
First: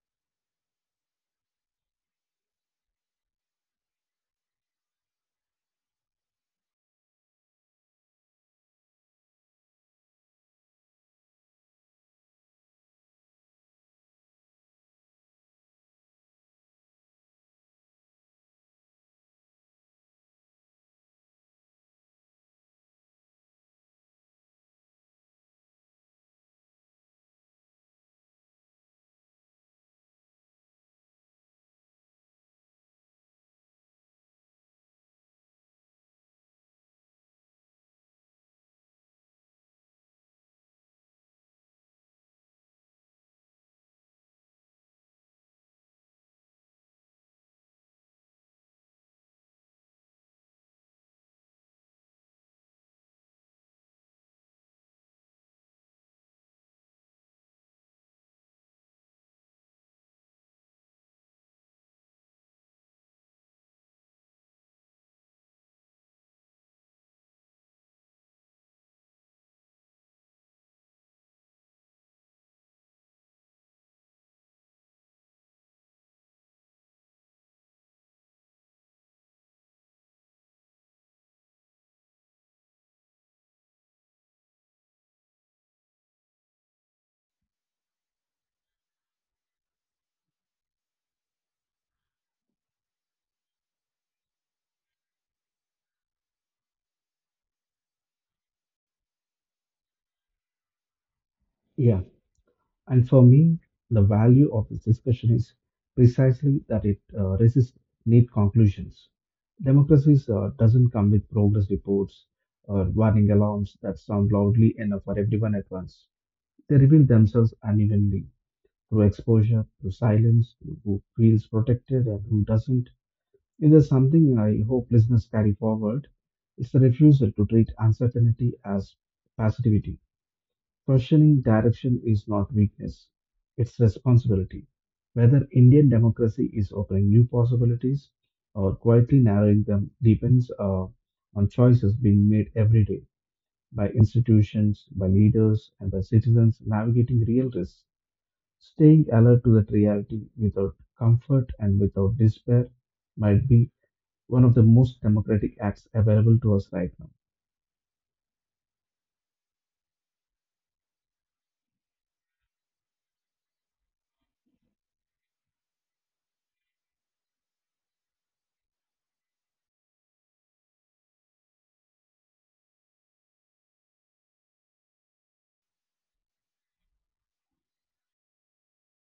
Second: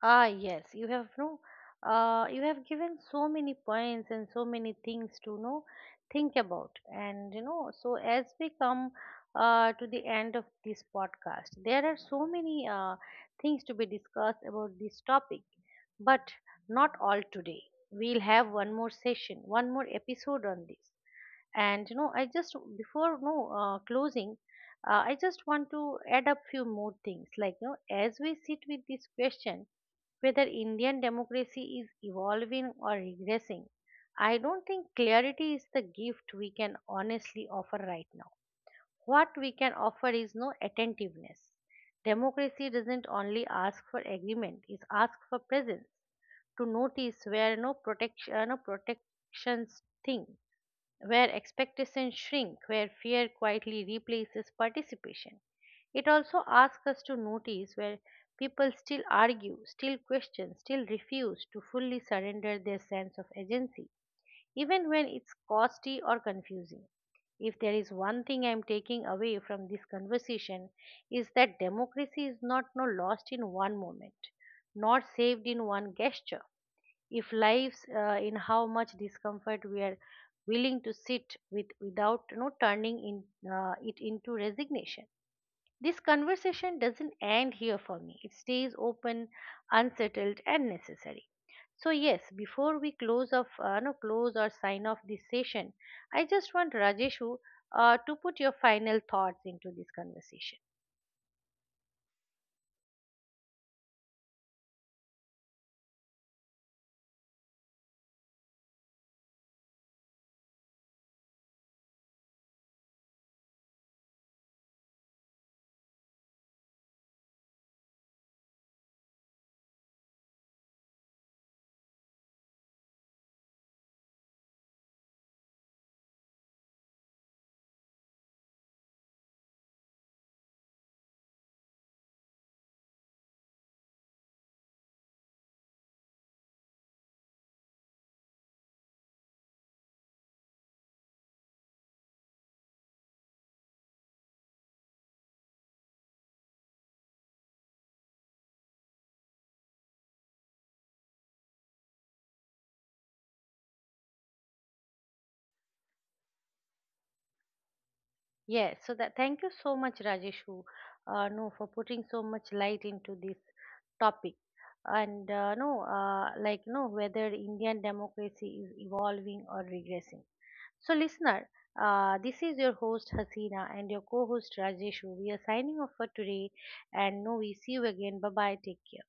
A: Ah, yes, you have no, you have given so many points and so many things to know, think about, and you know. So as we come to the end of this podcast, there are so many things to be discussed about this topic. But not all today. We'll have one more session, one more episode on this. And you know, I just before no closing, I just want to add up few more things. Like you know, as we sit with this question, whether Indian democracy is evolving or regressing, I don't think clarity is the gift we can honestly offer right now. What we can offer is no attentiveness. Democracy doesn't only ask for agreement; it asks for presence to notice where no protection no protections thing, where expectations shrink, where fear quietly replaces participation. It also asks us to notice where people still argue, still question, still refuse to fully surrender their sense of agency even when it's costly or confusing. If there is one thing I'm taking away from this conversation is that democracy is not no lost in one moment, not saved in one gesture. If lives in how much discomfort we are willing to sit with without turning in, it into resignation. This conversation doesn't end here for me. It stays open, unsettled, and necessary. So yes, before we close off, no, close or sign off this session, I just want Rajeshu to put your final thoughts into this conversation.
B: Yeah. And for me, the value of this discussion is precisely that it resists neat conclusions. Democracies doesn't come with progress reports or warning alarms that sound loudly enough for everyone at once. They reveal themselves unevenly through exposure, through silence, through who feels protected and who doesn't. If there's something I hope listeners carry forward, it's the refusal to treat uncertainty as passivity. Questioning direction is not weakness, it's responsibility. Whether Indian democracy is opening new possibilities or quietly narrowing them depends on choices being made every day by institutions, by leaders, and by citizens navigating real risks. Staying alert to that reality without comfort and without despair might be one of the most democratic acts available to us right now.
A: Yes, so that thank you so much, Rajeshu, no, for putting so much light into this topic. And no, like no, whether Indian democracy is evolving or regressing. So, listener, this is your host Hasina and your co-host Rajeshu. We are signing off for today, and no, we see you again. Bye bye. Take care.